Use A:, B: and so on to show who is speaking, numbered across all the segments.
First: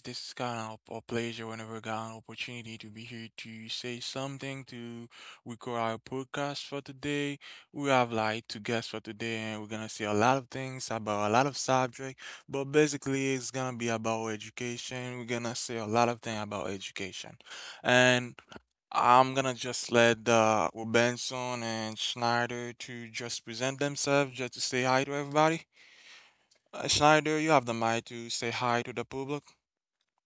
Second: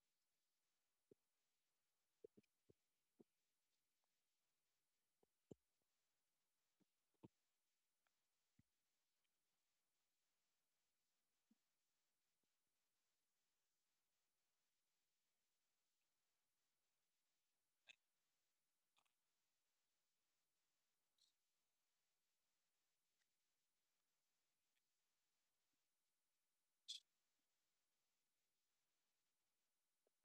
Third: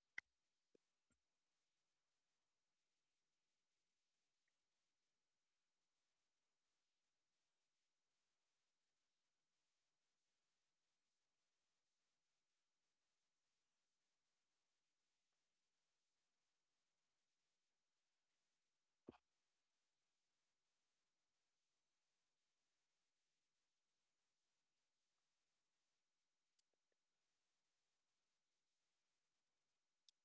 A: this is kind of a pleasure whenever I got an opportunity to be here to say something to record our podcast for today. We have like two guests for today, and we're gonna say a lot of things about a lot of subject. But basically, it's gonna be about education. We're gonna say a lot of things about education, and I'm gonna just let Benson and Schneider to just present themselves, just to say hi to everybody. Schneider, you have the mic to say hi to the public.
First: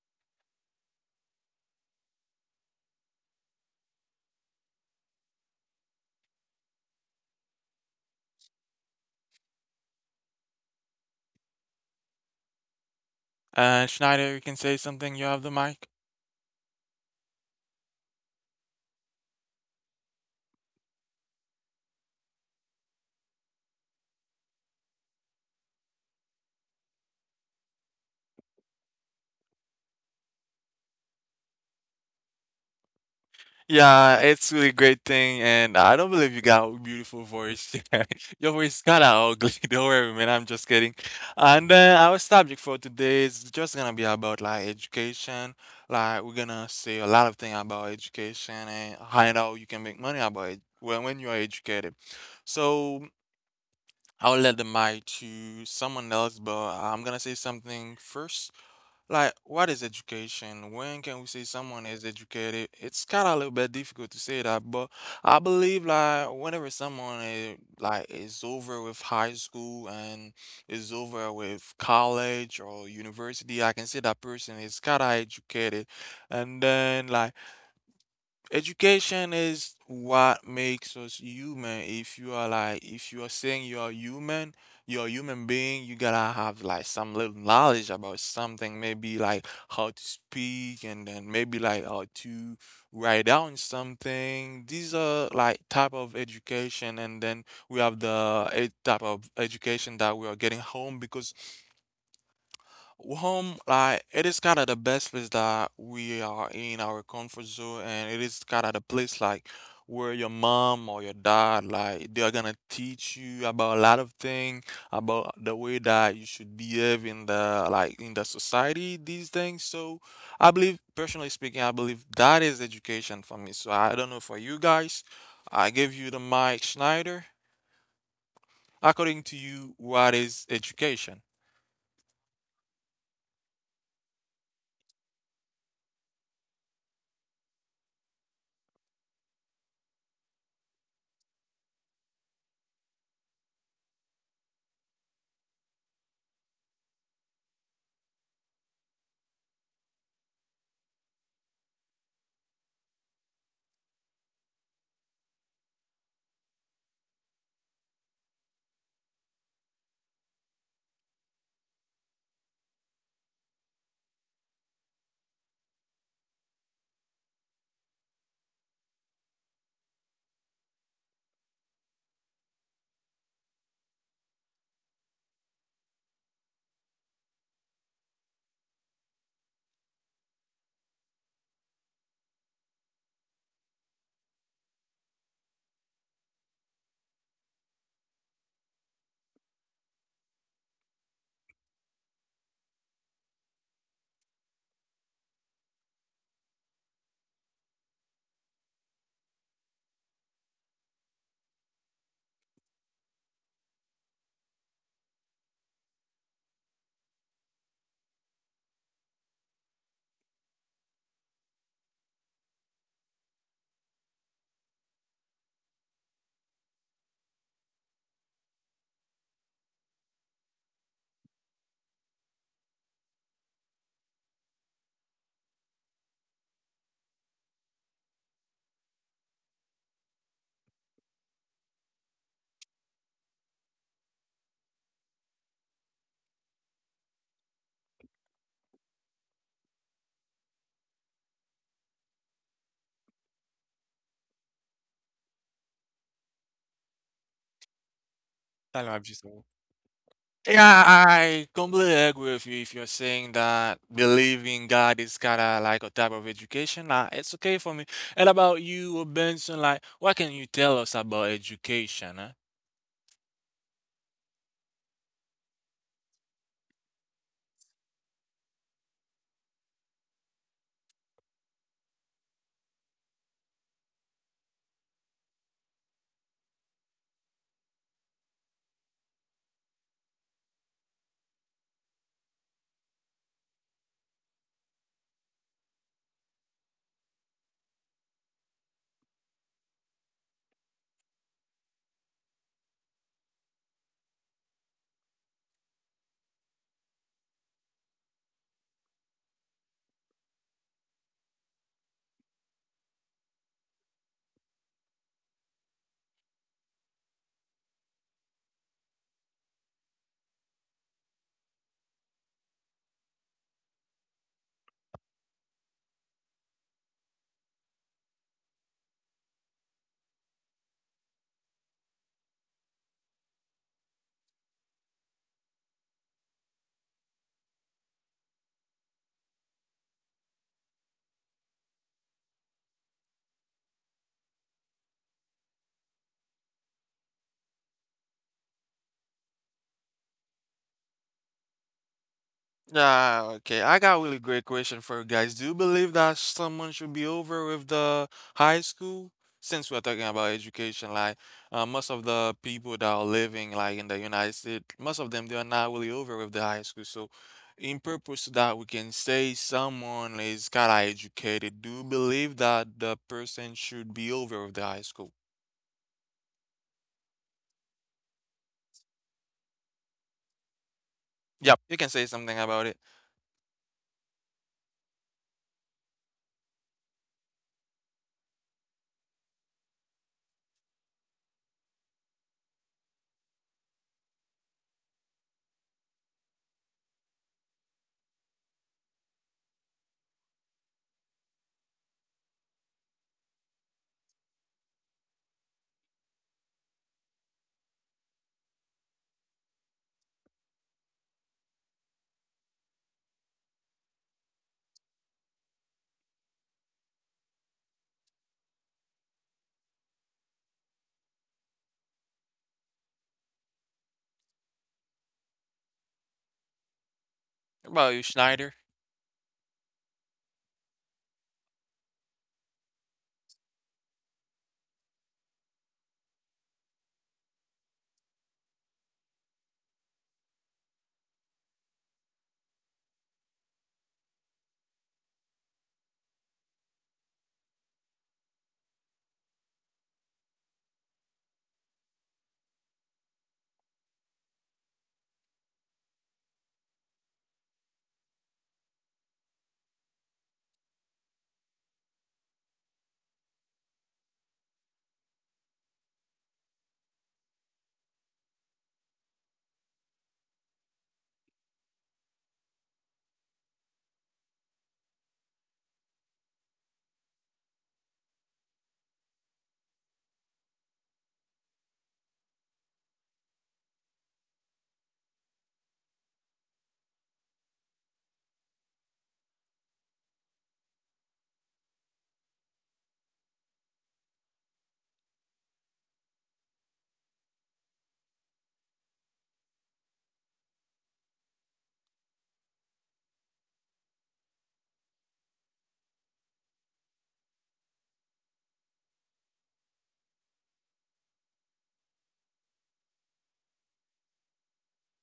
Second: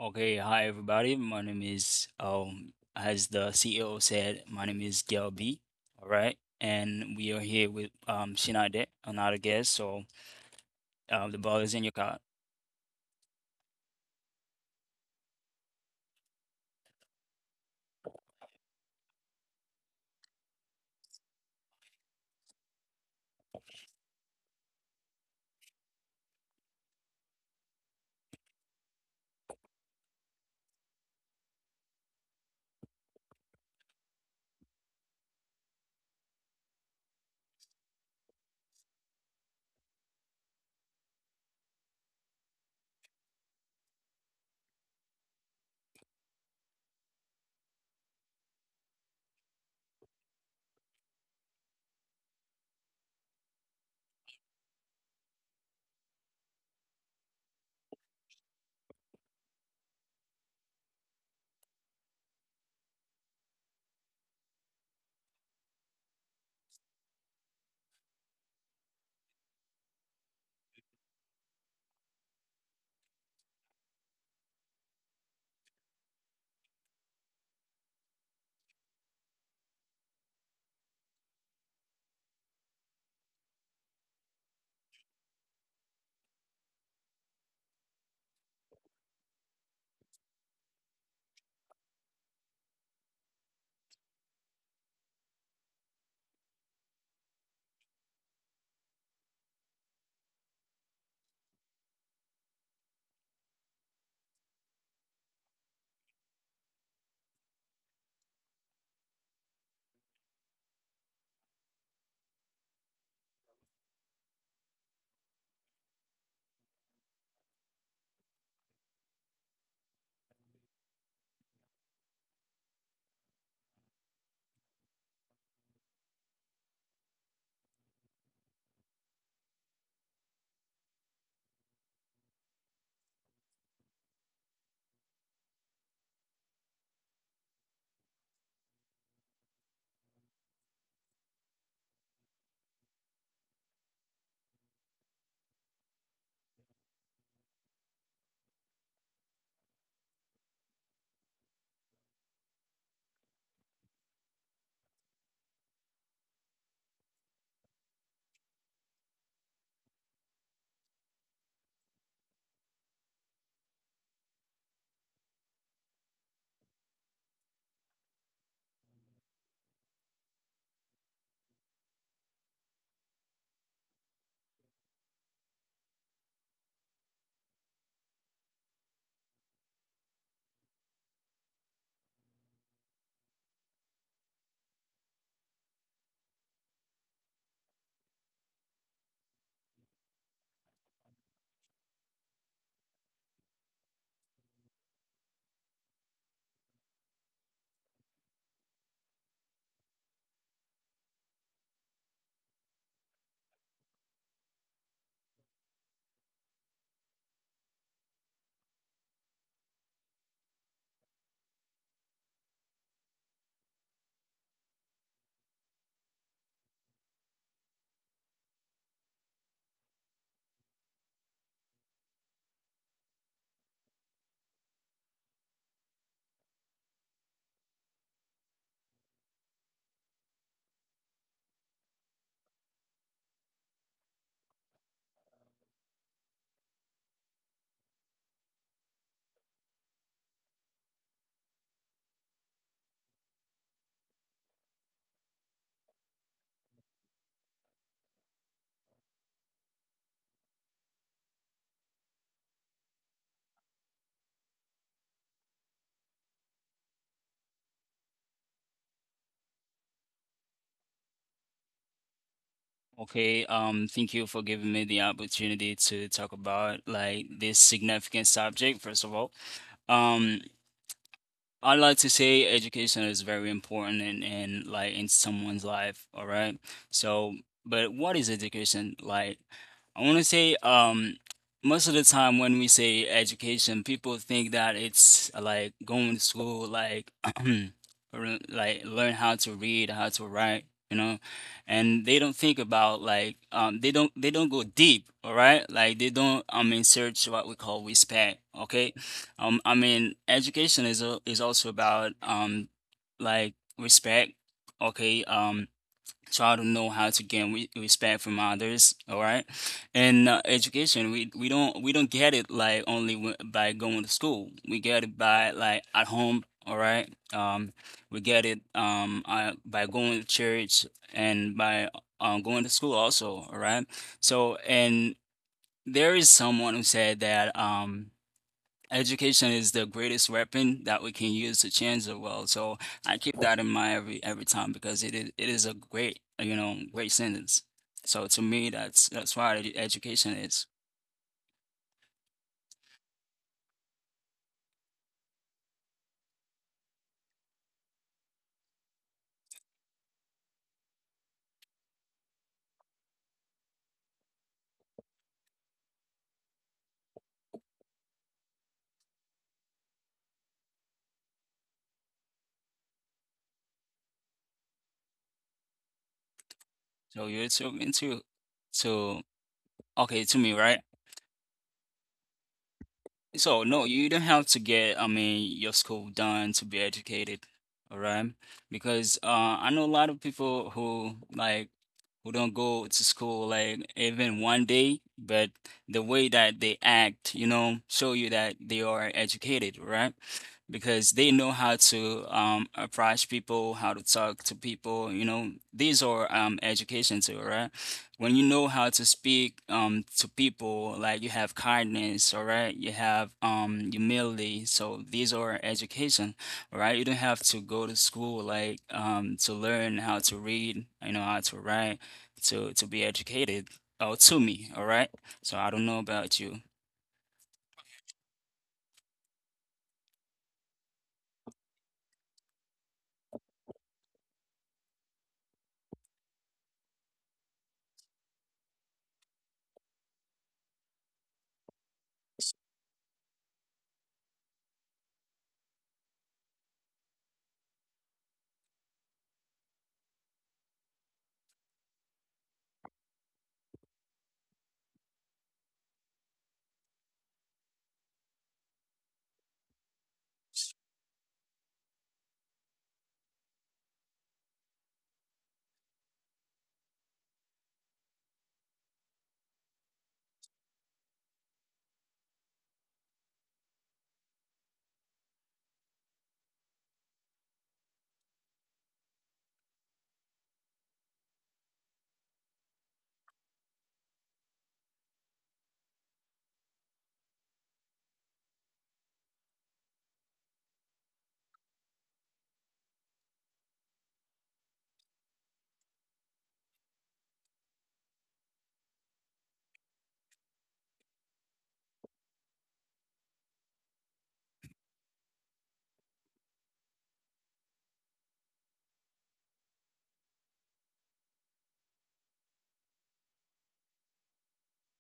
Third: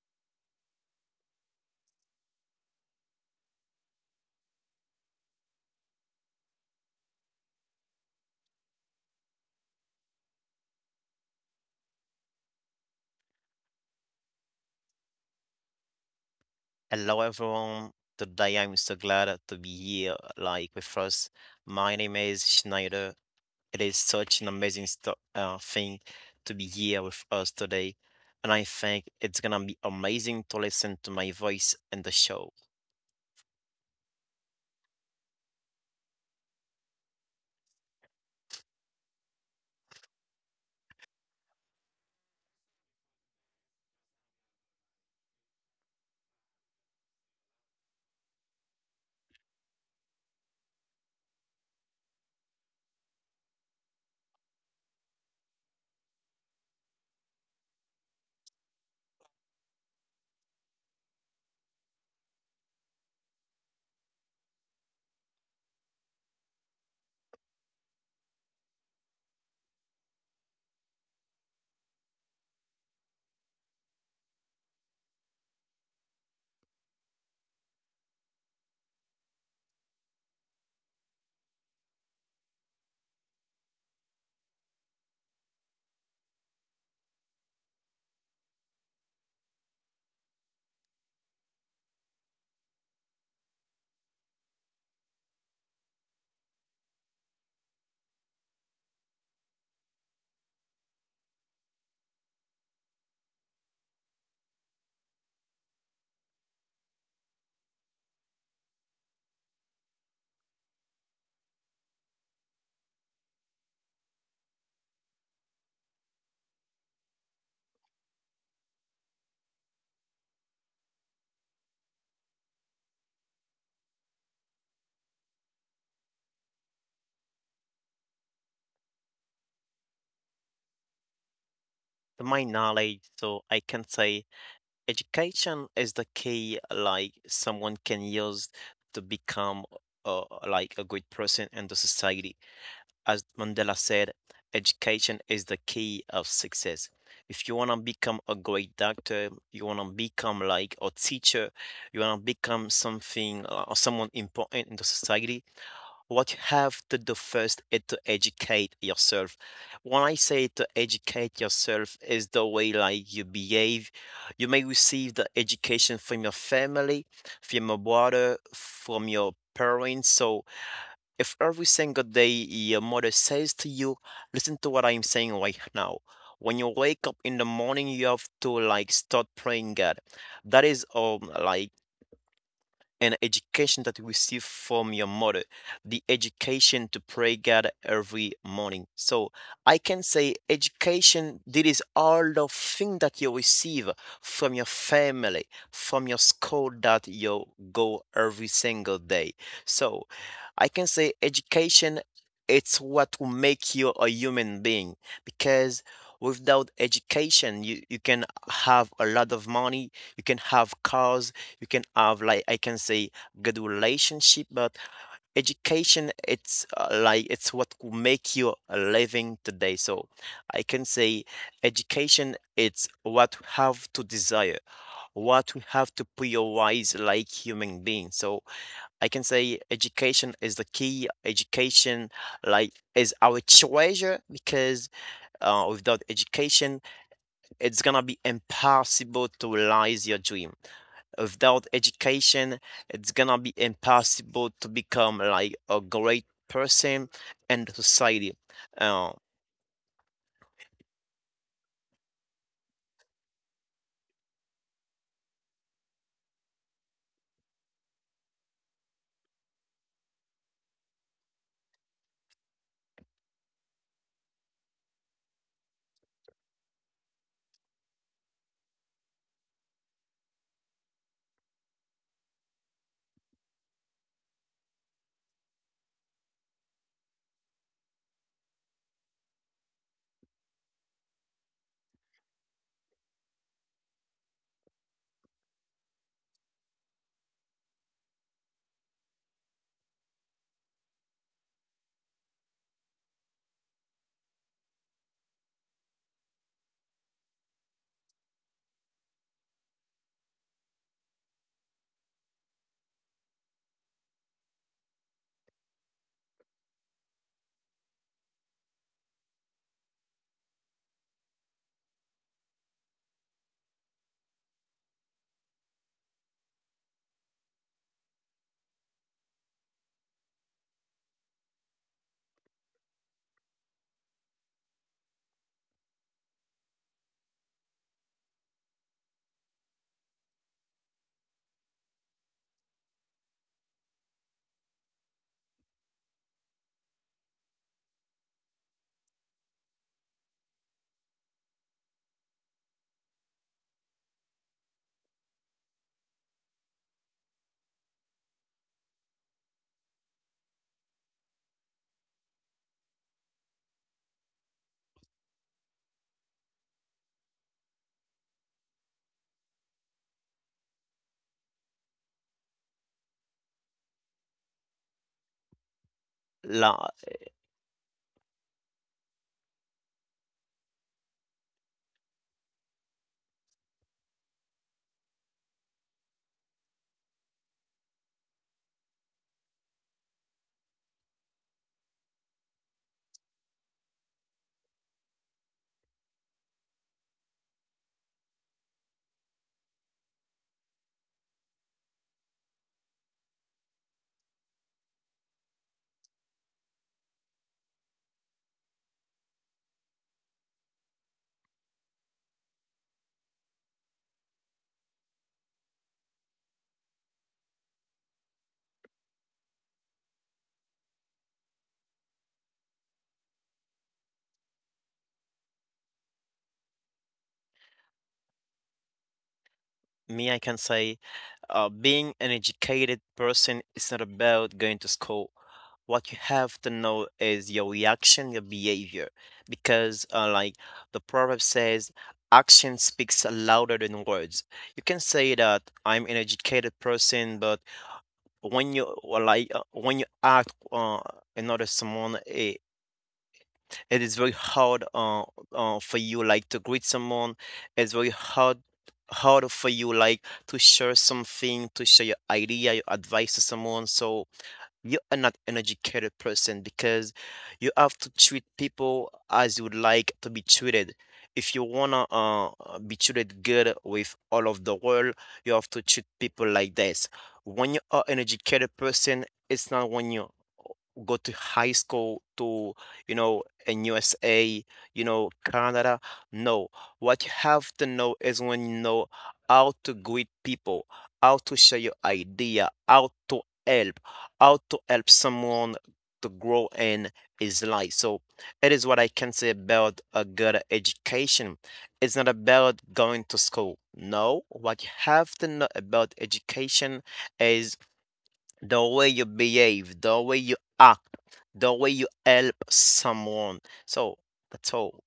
B: Okay, hi everybody. My name is, as the CEO said, my name is Gail B. All right, and we are here with Shinade, another guest. So, the ball is in your court.
A: Schneider, you can say something. You have the mic.
C: Hello, everyone. Today I'm so glad to be here, like with us. My name is Schneider. It is such an amazing sto thing to be here with us today, and I think it's gonna be amazing to listen to my voice in the show.
A: Yeah, it's really great thing, and I don't believe you got a beautiful voice. Your voice kinda ugly. Don't worry, man. I'm just kidding. And then our subject for today is just gonna be about like education. Like we're gonna say a lot of things about education and find out you can make money about it when you are educated. So I'll let the mic to someone else, but I'm gonna say something first. Like, what is education? When can we say someone is educated? It's kind of a little bit difficult to say that, but I believe like whenever someone is like is over with high school and is over with college or university, I can say that person is kind of educated. And then like education is what makes us human. If you are like, if you are saying you are human, you're a human being, you gotta have like some little knowledge about something, maybe like how to speak and then maybe like how to write down something. These are like type of education, and then we have the type of education that we are getting home because home, like it is kind of the best place that we are in our comfort zone, and it is kind of the place like where your mom or your dad, like they are gonna teach you about a lot of things, about the way that you should behave in the like in the society, these things. So I believe, personally speaking, I believe that is education for me. So I don't know for you guys. I give you the mic, Schneider. According to you, what is education?
C: To my knowledge, so I can say education is the key, like someone can use to become uh, like a good person in the society as Mandela said, education is the key of success. If you want to become a great doctor, you want to become like a teacher, you want to become something or someone important in the society, what you have to do first is to educate yourself. When I say to educate yourself is the way like you behave. You may receive the education from your family, from your brother, from your parents. So if every single day your mother says to you, listen to what I'm saying right now. When you wake up in the morning, you have to like start praying God. That is like and education that you receive from your mother, the education to pray God every morning. So I can say education, this is all the thing that you receive from your family, from your school that you go every single day. So I can say education, it's what will make you a human being because without education you can have a lot of money, you can have cars, you can have like I can say good relationship, but education it's like it's what could make you a living today. So I can say education it's what we have to desire, what we have to prioritize like human beings. So I can say education is the key. Education like is our treasure because without education it's gonna be impossible to realize your dream. Without education, it's gonna be impossible to become like a great person and society.
A: I've
C: Uh,
A: just said. Yeah, I completely agree with you if you're saying that believing God is kind of like a type of education. It's okay for me. And about you, Benson, like, what can you tell us about education? Eh?
B: Okay, thank you for giving me the opportunity to talk about, like, this significant subject, first of all. Um I like to say education is very important in like in someone's life, all right? So, but what is education like? I want to say most of the time when we say education, people think that it's like going to school, like like learn how to read, how to write, you know? And they don't think about, like, they don't go deep, all right? Like they don't in search what we call respect, okay? I mean, education is also about, like, respect. Okay, try to know how to gain re respect from others. All right, and education we don't get it like only w by going to school. We get it by, like, at home. All right, we get it by going to church and by going to school also. All right, so, and there is someone who said that education is the greatest weapon that we can use to change the world. So I keep that in mind every time because it is a great, great sentence. So to me, that's what education is.
A: Yeah, okay. I got a really great question for you guys. Do you believe that someone should be over with the high school? Since we're talking about education, like most of the people that are living like in the United States, most of them they are not really over with the high school. So, in purpose to that, we can say someone is kind of educated. Do you believe that the person should be over with the high school?
C: la,
B: So you're too into to, okay, to me, right?
A: Yep, you can say something about it.
B: So no, you don't have to get, I mean, your school done to be educated, all right? Because I know a lot of people who don't go to school like even one day, but the way that they act, show you that they are educated, right? Because they know how to, approach people, how to talk to people, these are, education too, right? When you know how to speak to people, like you have kindness, all right, you have humility, so these are education. All right, you don't have to go to school, like, to learn how to read, how to write, to be educated. Oh, to me, all right? So I don't know about you.
A: How about you, Schneider?
C: Me, I can say, being an educated person is not about going to school. What you have to know is your reaction, your behavior, because like the proverb says, action speaks louder than words. You can say that I'm an educated person, but when you or like when you act another someone, it is very hard for you like to greet someone. It's very hard for you like to share something, to share your idea, your advice to someone, so you are not an educated person because you have to treat people as you would like to be treated. If you wanna be treated good with all of the world, you have to treat people like this. When you are an educated person, it's not when you go to high school to in USA, Canada. No, what you have to know is when you know how to greet people, how to share your idea, how to help someone to grow in his life. So it is what I can say about a good education. It's not about going to school. No, what you have to know about education is the way you behave, the way you act, the way you help someone. So that's all.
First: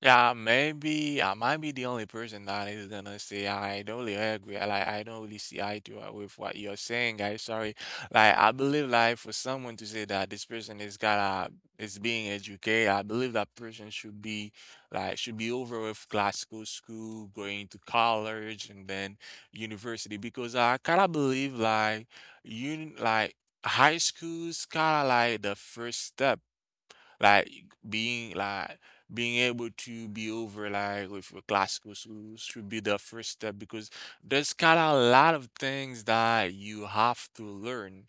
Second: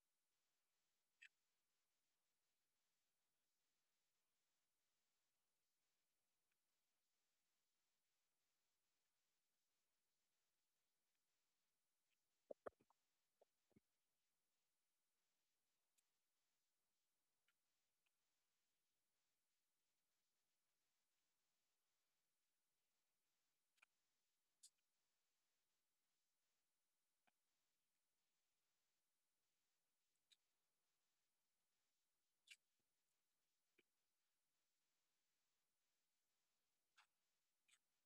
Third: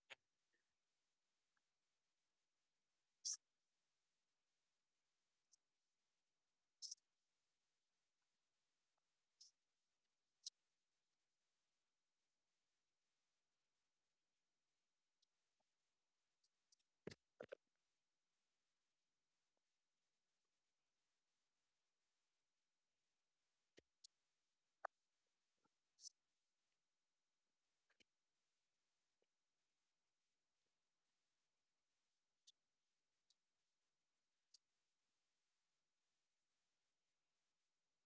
A: Yeah, maybe I might be the only person that is gonna say I don't really agree. Like I don't really see eye to eye with what you're saying, guys. Sorry. Like I believe like for someone to say that this person is gotta is being educated, I believe that person should be should be over with classical school, going to college and then university because I kinda believe like you like high school's kinda like the first step, like being like being able to be over like with your classical schools should be the first step because there's kind of a lot of things that you have to learn.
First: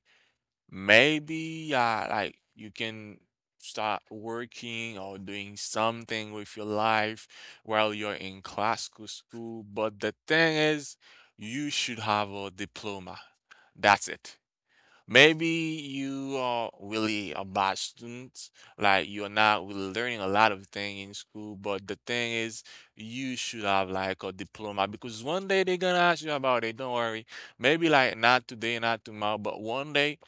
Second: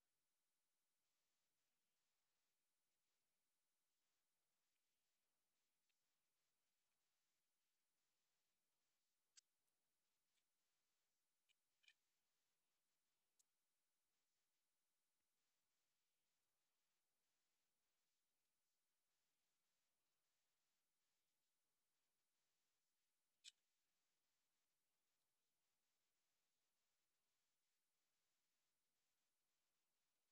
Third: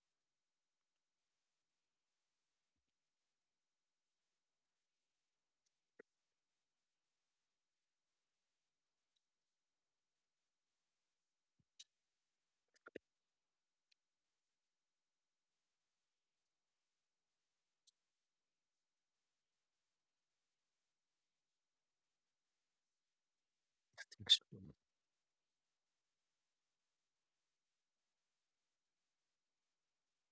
A: Maybe like you can start working or doing something with your life while you're in classical school, but the thing is, you should have a diploma. That's it. Maybe you are really a bad student, like you're not really learning a lot of things in school, but the thing is, you should have like a diploma because one day they're gonna ask you about it, don't worry. Maybe like not today, not tomorrow, but one day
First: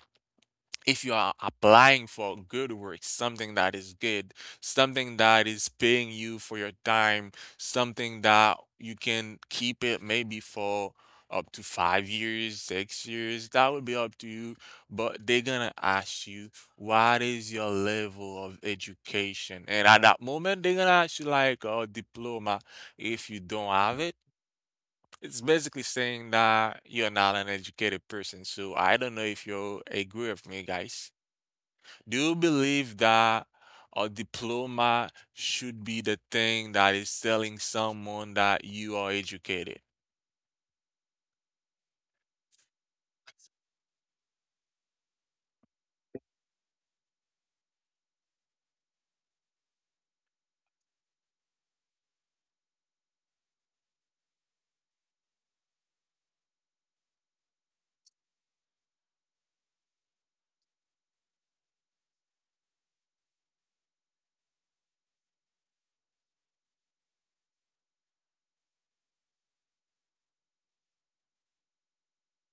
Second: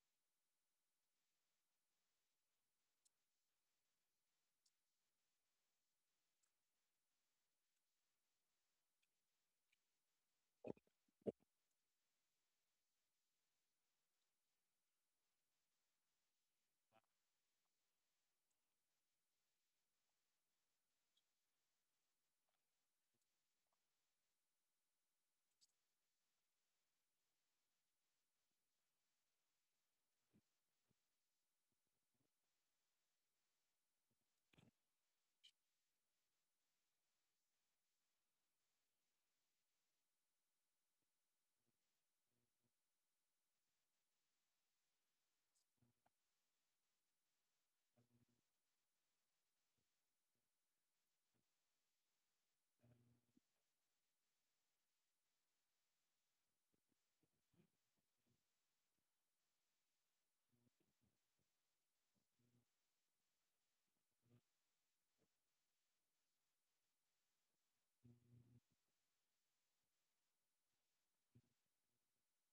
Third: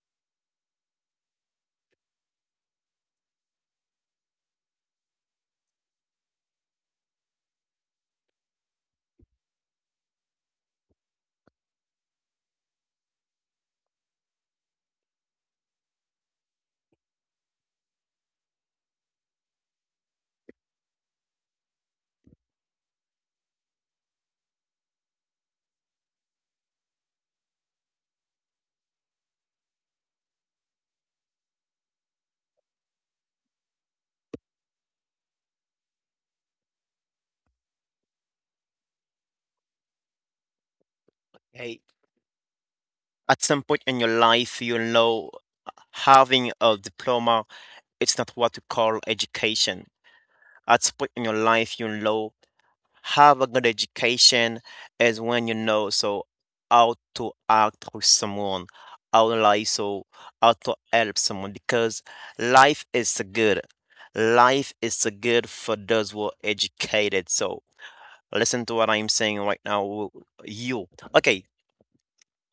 A: if you are applying for good work, something that is good, something that is paying you for your time, something that you can keep it maybe for up to 5 years, 6 years, that would be up to you. But they're gonna ask you, what is your level of education? And at that moment, they're gonna ask you like a diploma. If you don't have it, it's basically saying that you're not an educated person. So I don't know if you agree with me, guys. Do you believe that a diploma should be the thing that is telling someone that you are educated?
C: Okay. At some point in your life, having a diploma, it's not what you call education. At some point in your life, have a good education is when you know so how to act with someone, how to lie, so how to help someone because life is good. Life is good for those who are educated. So listen to what I'm saying right now. You okay?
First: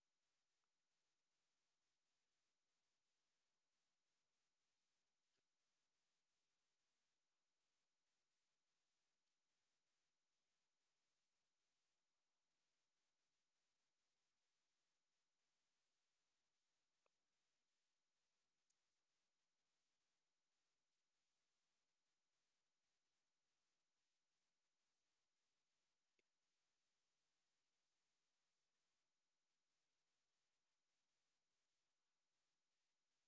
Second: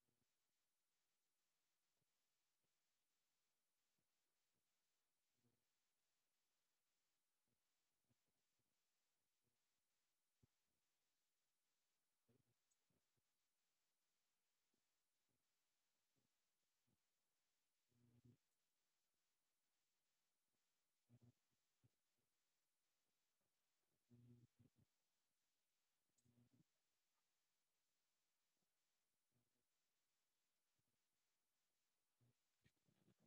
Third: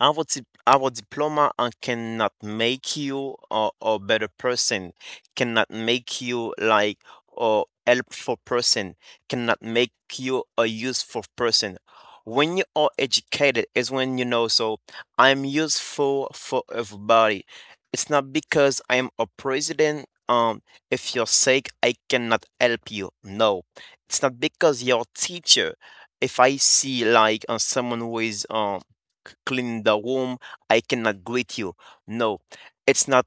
C: Our diploma cannot make you a better person, cannot make you like a helpful person, cannot make you a useful person. When you are educated is when you know, so I'm useful for everybody. It's not because I'm a president, if you're sick, I cannot help you. No. It's not because you're a teacher. If I see like someone who is clean the room. I cannot greet you. No, it's not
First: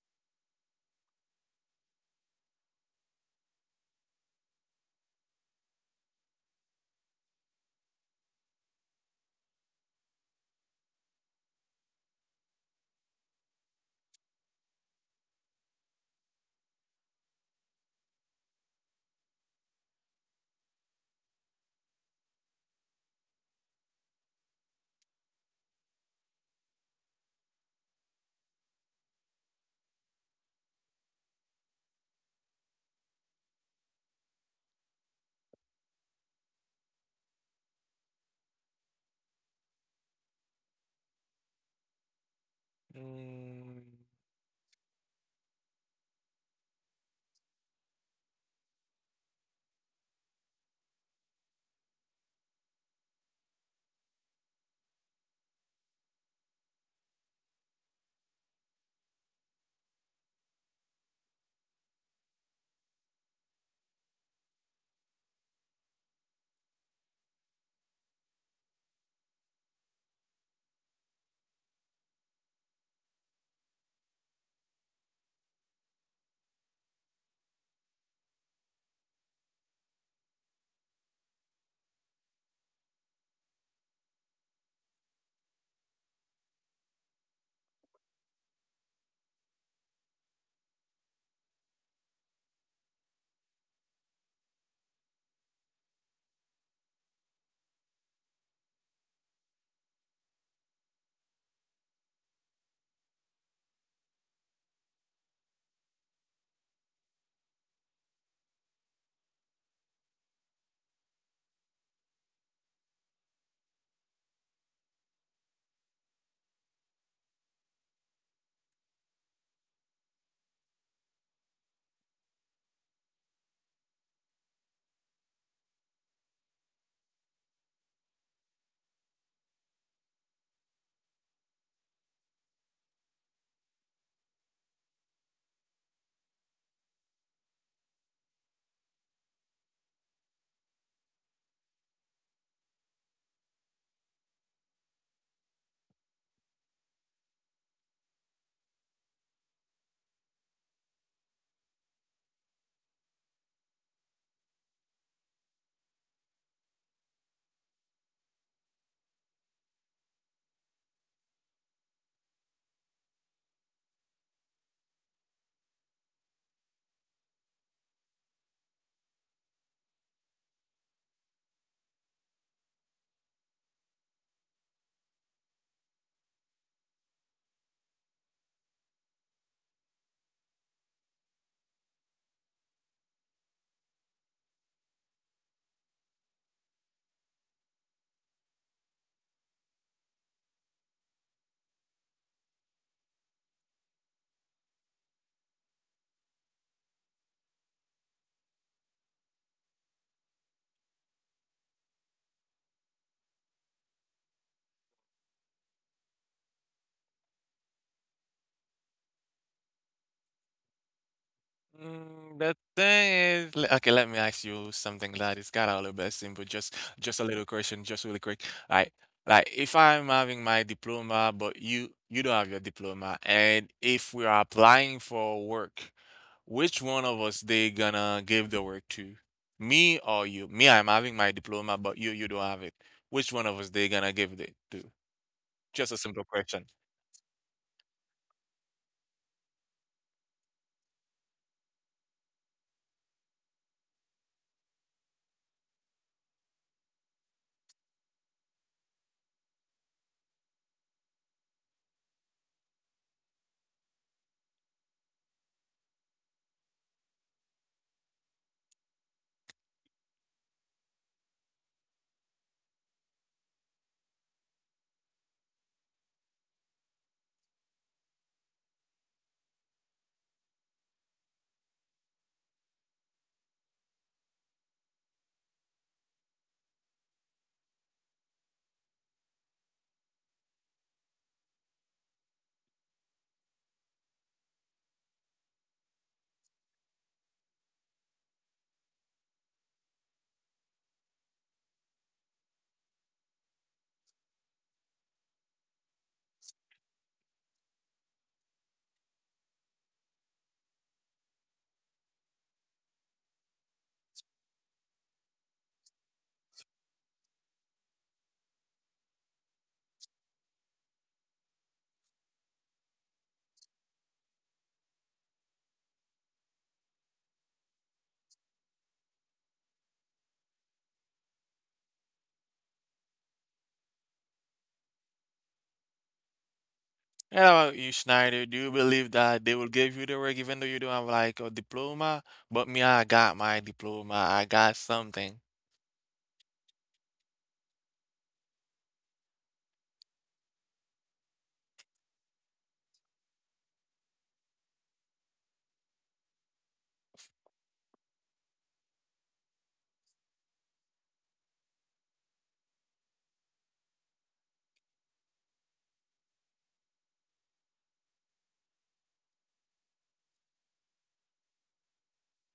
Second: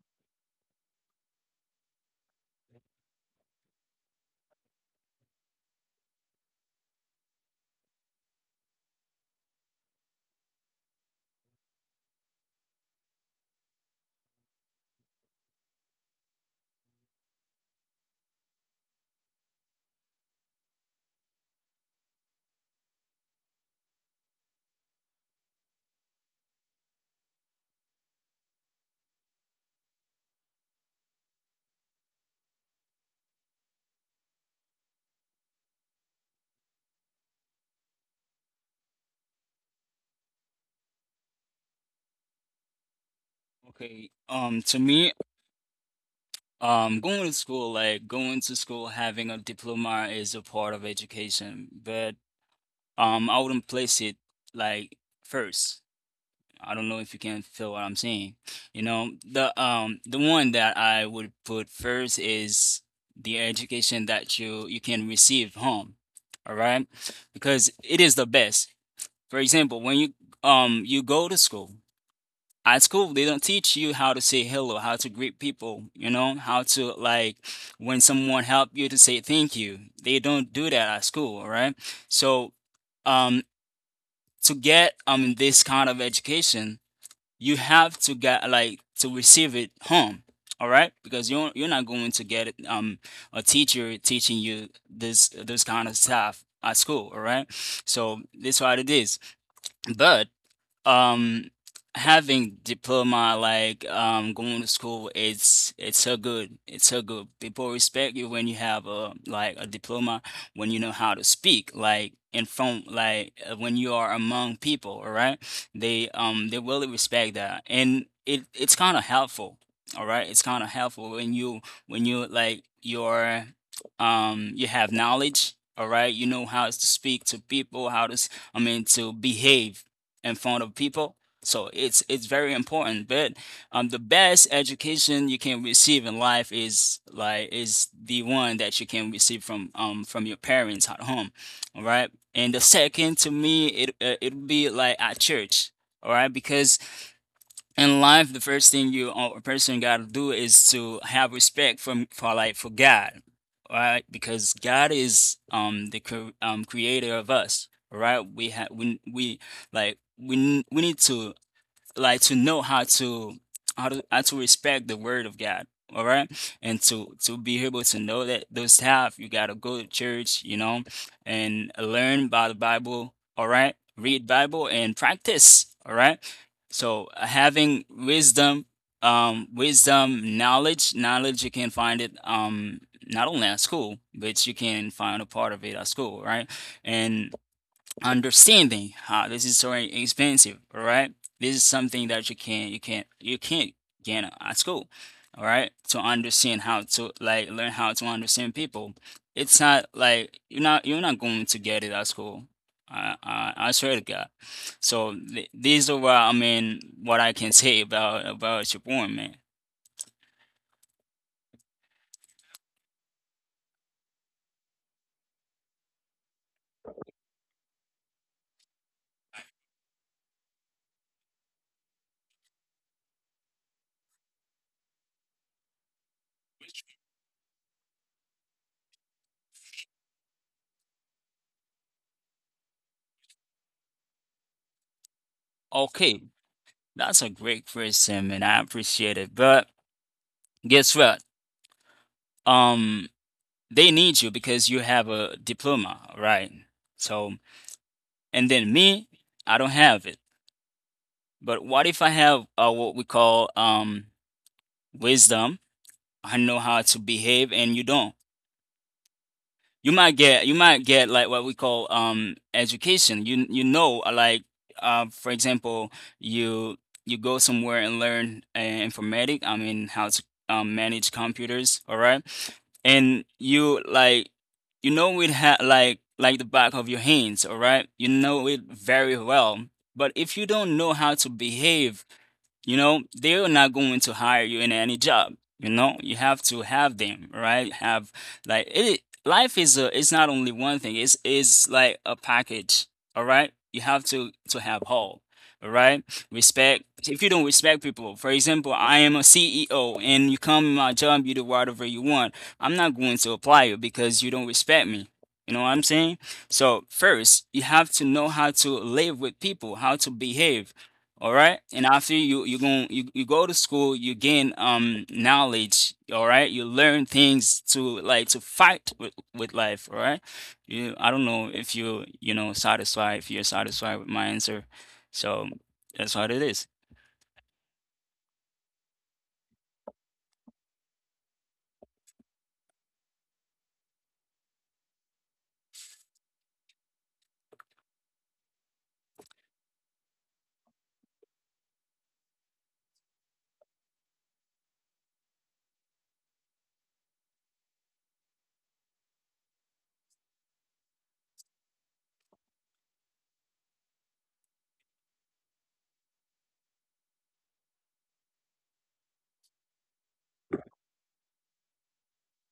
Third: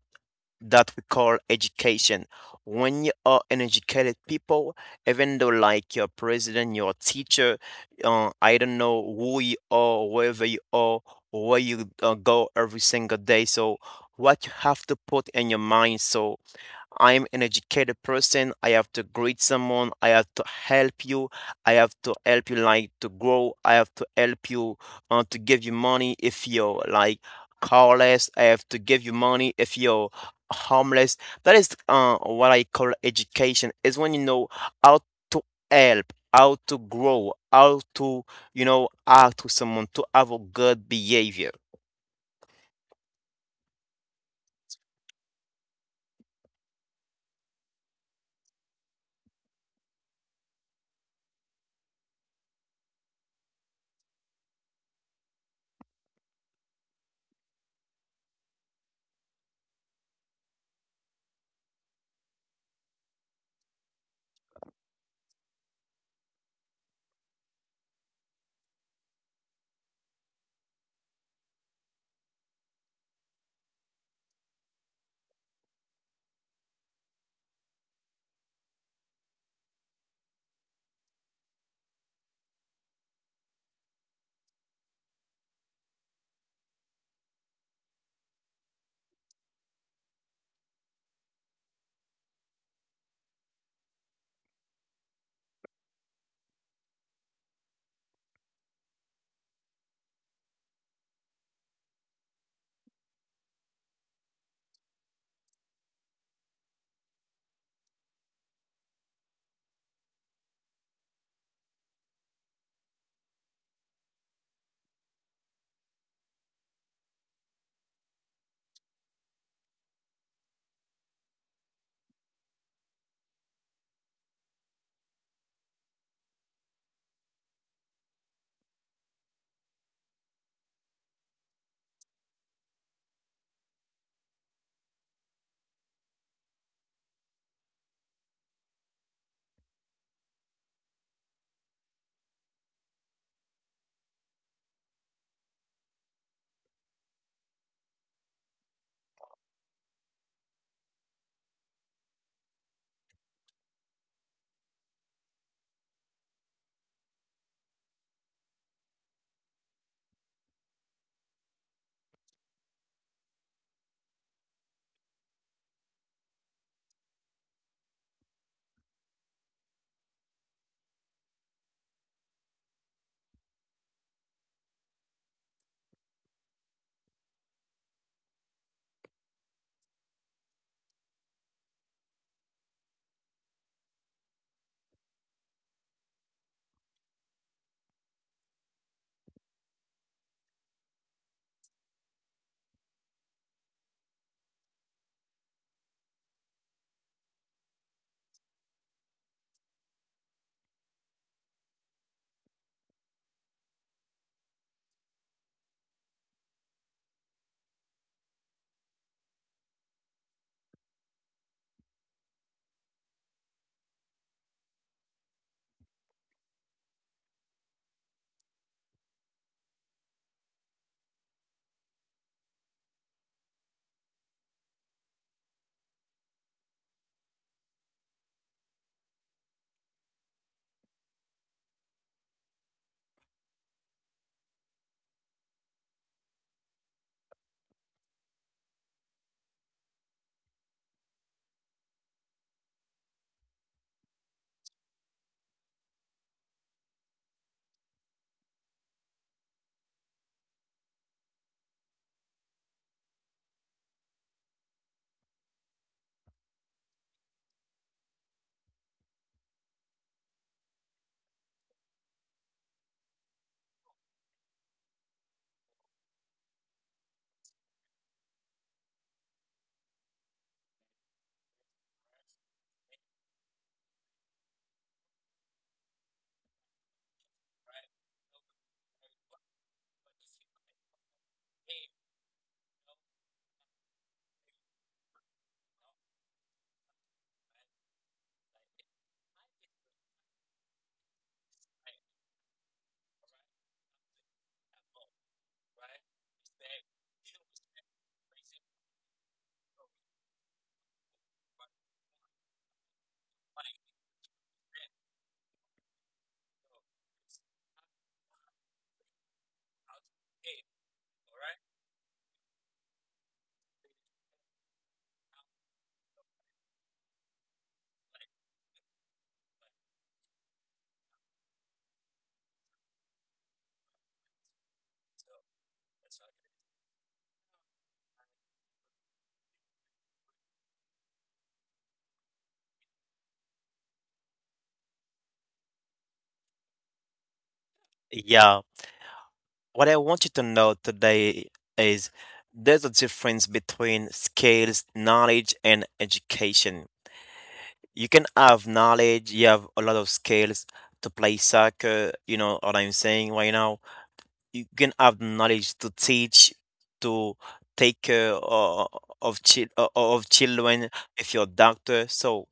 C: that we call education. When you are an educated people, even though like your president, your teacher, I don't know who you are, wherever you are, where you go every single day. So what you have to put in your mind so I'm an educated person. I have to greet someone. I have to help you. I have to help you like to grow. I have to help you to give you money if you're like carless. I have to give you money if you're homeless. That is what I call education. Is when you know how to help, how to grow, how to how to someone to have a good behavior.
A: Mm.
B: Okay, to me, going to school, having a diploma, is a part of education, but I wouldn't place it, like, first. I don't know if you can feel what I'm saying. You know, the one that I would put first is the education that you can receive home. All right? Because it is the best. For example, when you go to school, at school they don't teach you how to say hello, how to greet people, how to, like, when someone help you to say thank you. They don't do that at school, all right? So um to get this kind of education, you have to get, like, to receive it home, all right, because you're not going to get a teacher teaching you this kind of stuff at school, all right, so that's what it is. But, um, having diploma, like, going to school, it's so good. It's so good. People respect you when you have a like a diploma, when you know how to speak, like in front, like, when you are among people. All right, they really respect that, and it's kind of helpful. All right, it's kind of helpful when you like your you have knowledge. All right, you know how to speak to people, how to I mean, to behave in front of people. So it's very important. But, the best education you can receive in life is the one that you can receive from your parents at home, all right. And the second to me, it would be like at church, all right, because in life, the first thing you or a person got to do is to have respect from for, like, for God, right? Because God is the creator of us, right? We have we like we n- we need to, like, to know how to, how to respect the word of God. All right, and to be able to know that those stuff, you gotta go to church, you know, and learn about the Bible. All right, read Bible and practice. All right, so having wisdom, knowledge, you can find it not only at school, but you can find a part of it at school, right? And understanding how this is so expensive, all right, this is something that you can't get at school, all right, to understand how to, like, learn how to understand people, it's not like you're not going to get it at school. I swear to God. So, these are what, I mean, what I can say about your point, man.
A: Mm, the thing is, le- okay, let me ask you something that is kind of a little bit simple. Just a little question, just really quick. Like, like if I'm having my diploma, but you don't have your diploma, and if we are applying for work, which one of us they gonna give the work to? Me or you? Me, I'm having my diploma, but you don't have it. Which one of us they gonna give it to? Just a
B: Okay,
A: simple question.
B: that's a great question, man, I appreciate it. But guess what? um They need you because you have a diploma, right? So, and then me, I don't have it. But what if I have, what we call, wisdom? I know how to behave and you don't. You might get, like, what we call education. Like, for example, you you go somewhere and learn, informatic, I mean, how to, manage computers, all right, and you, like, you know it, like the back of your hands, all right, you know it very well. But if you don't know how to behave, you know, they're not going to hire you in any job. You know, you have to have them, right? Have, like, it. Life is a, it's not only one thing. It's like a package. All right, you have to have all. All right, respect. If you don't respect people, for example, I am a CEO, and you come in my job, you do whatever you want. I'm not going to apply you because you don't respect me. You know what I'm saying? So first, you have to know how to live with people, how to behave, all right. And after you go to school, you gain knowledge, all right? You learn things to, like, to fight with life, all right? You I don't know if you you know satisfied if you're satisfied with my answer. So that's what it is.
A: And how about you, Schneider? Do you believe that they will give you the work even though you don't have like a diploma? But me, I got my diploma. I got something.
C: Yeah. What I want you to know today is there's a difference between skills, knowledge, and education. You can have knowledge, you have a lot of skills to play soccer, you know what I'm saying right now. You can have knowledge to teach, to take care of, chil- o- of children if you're a doctor. So,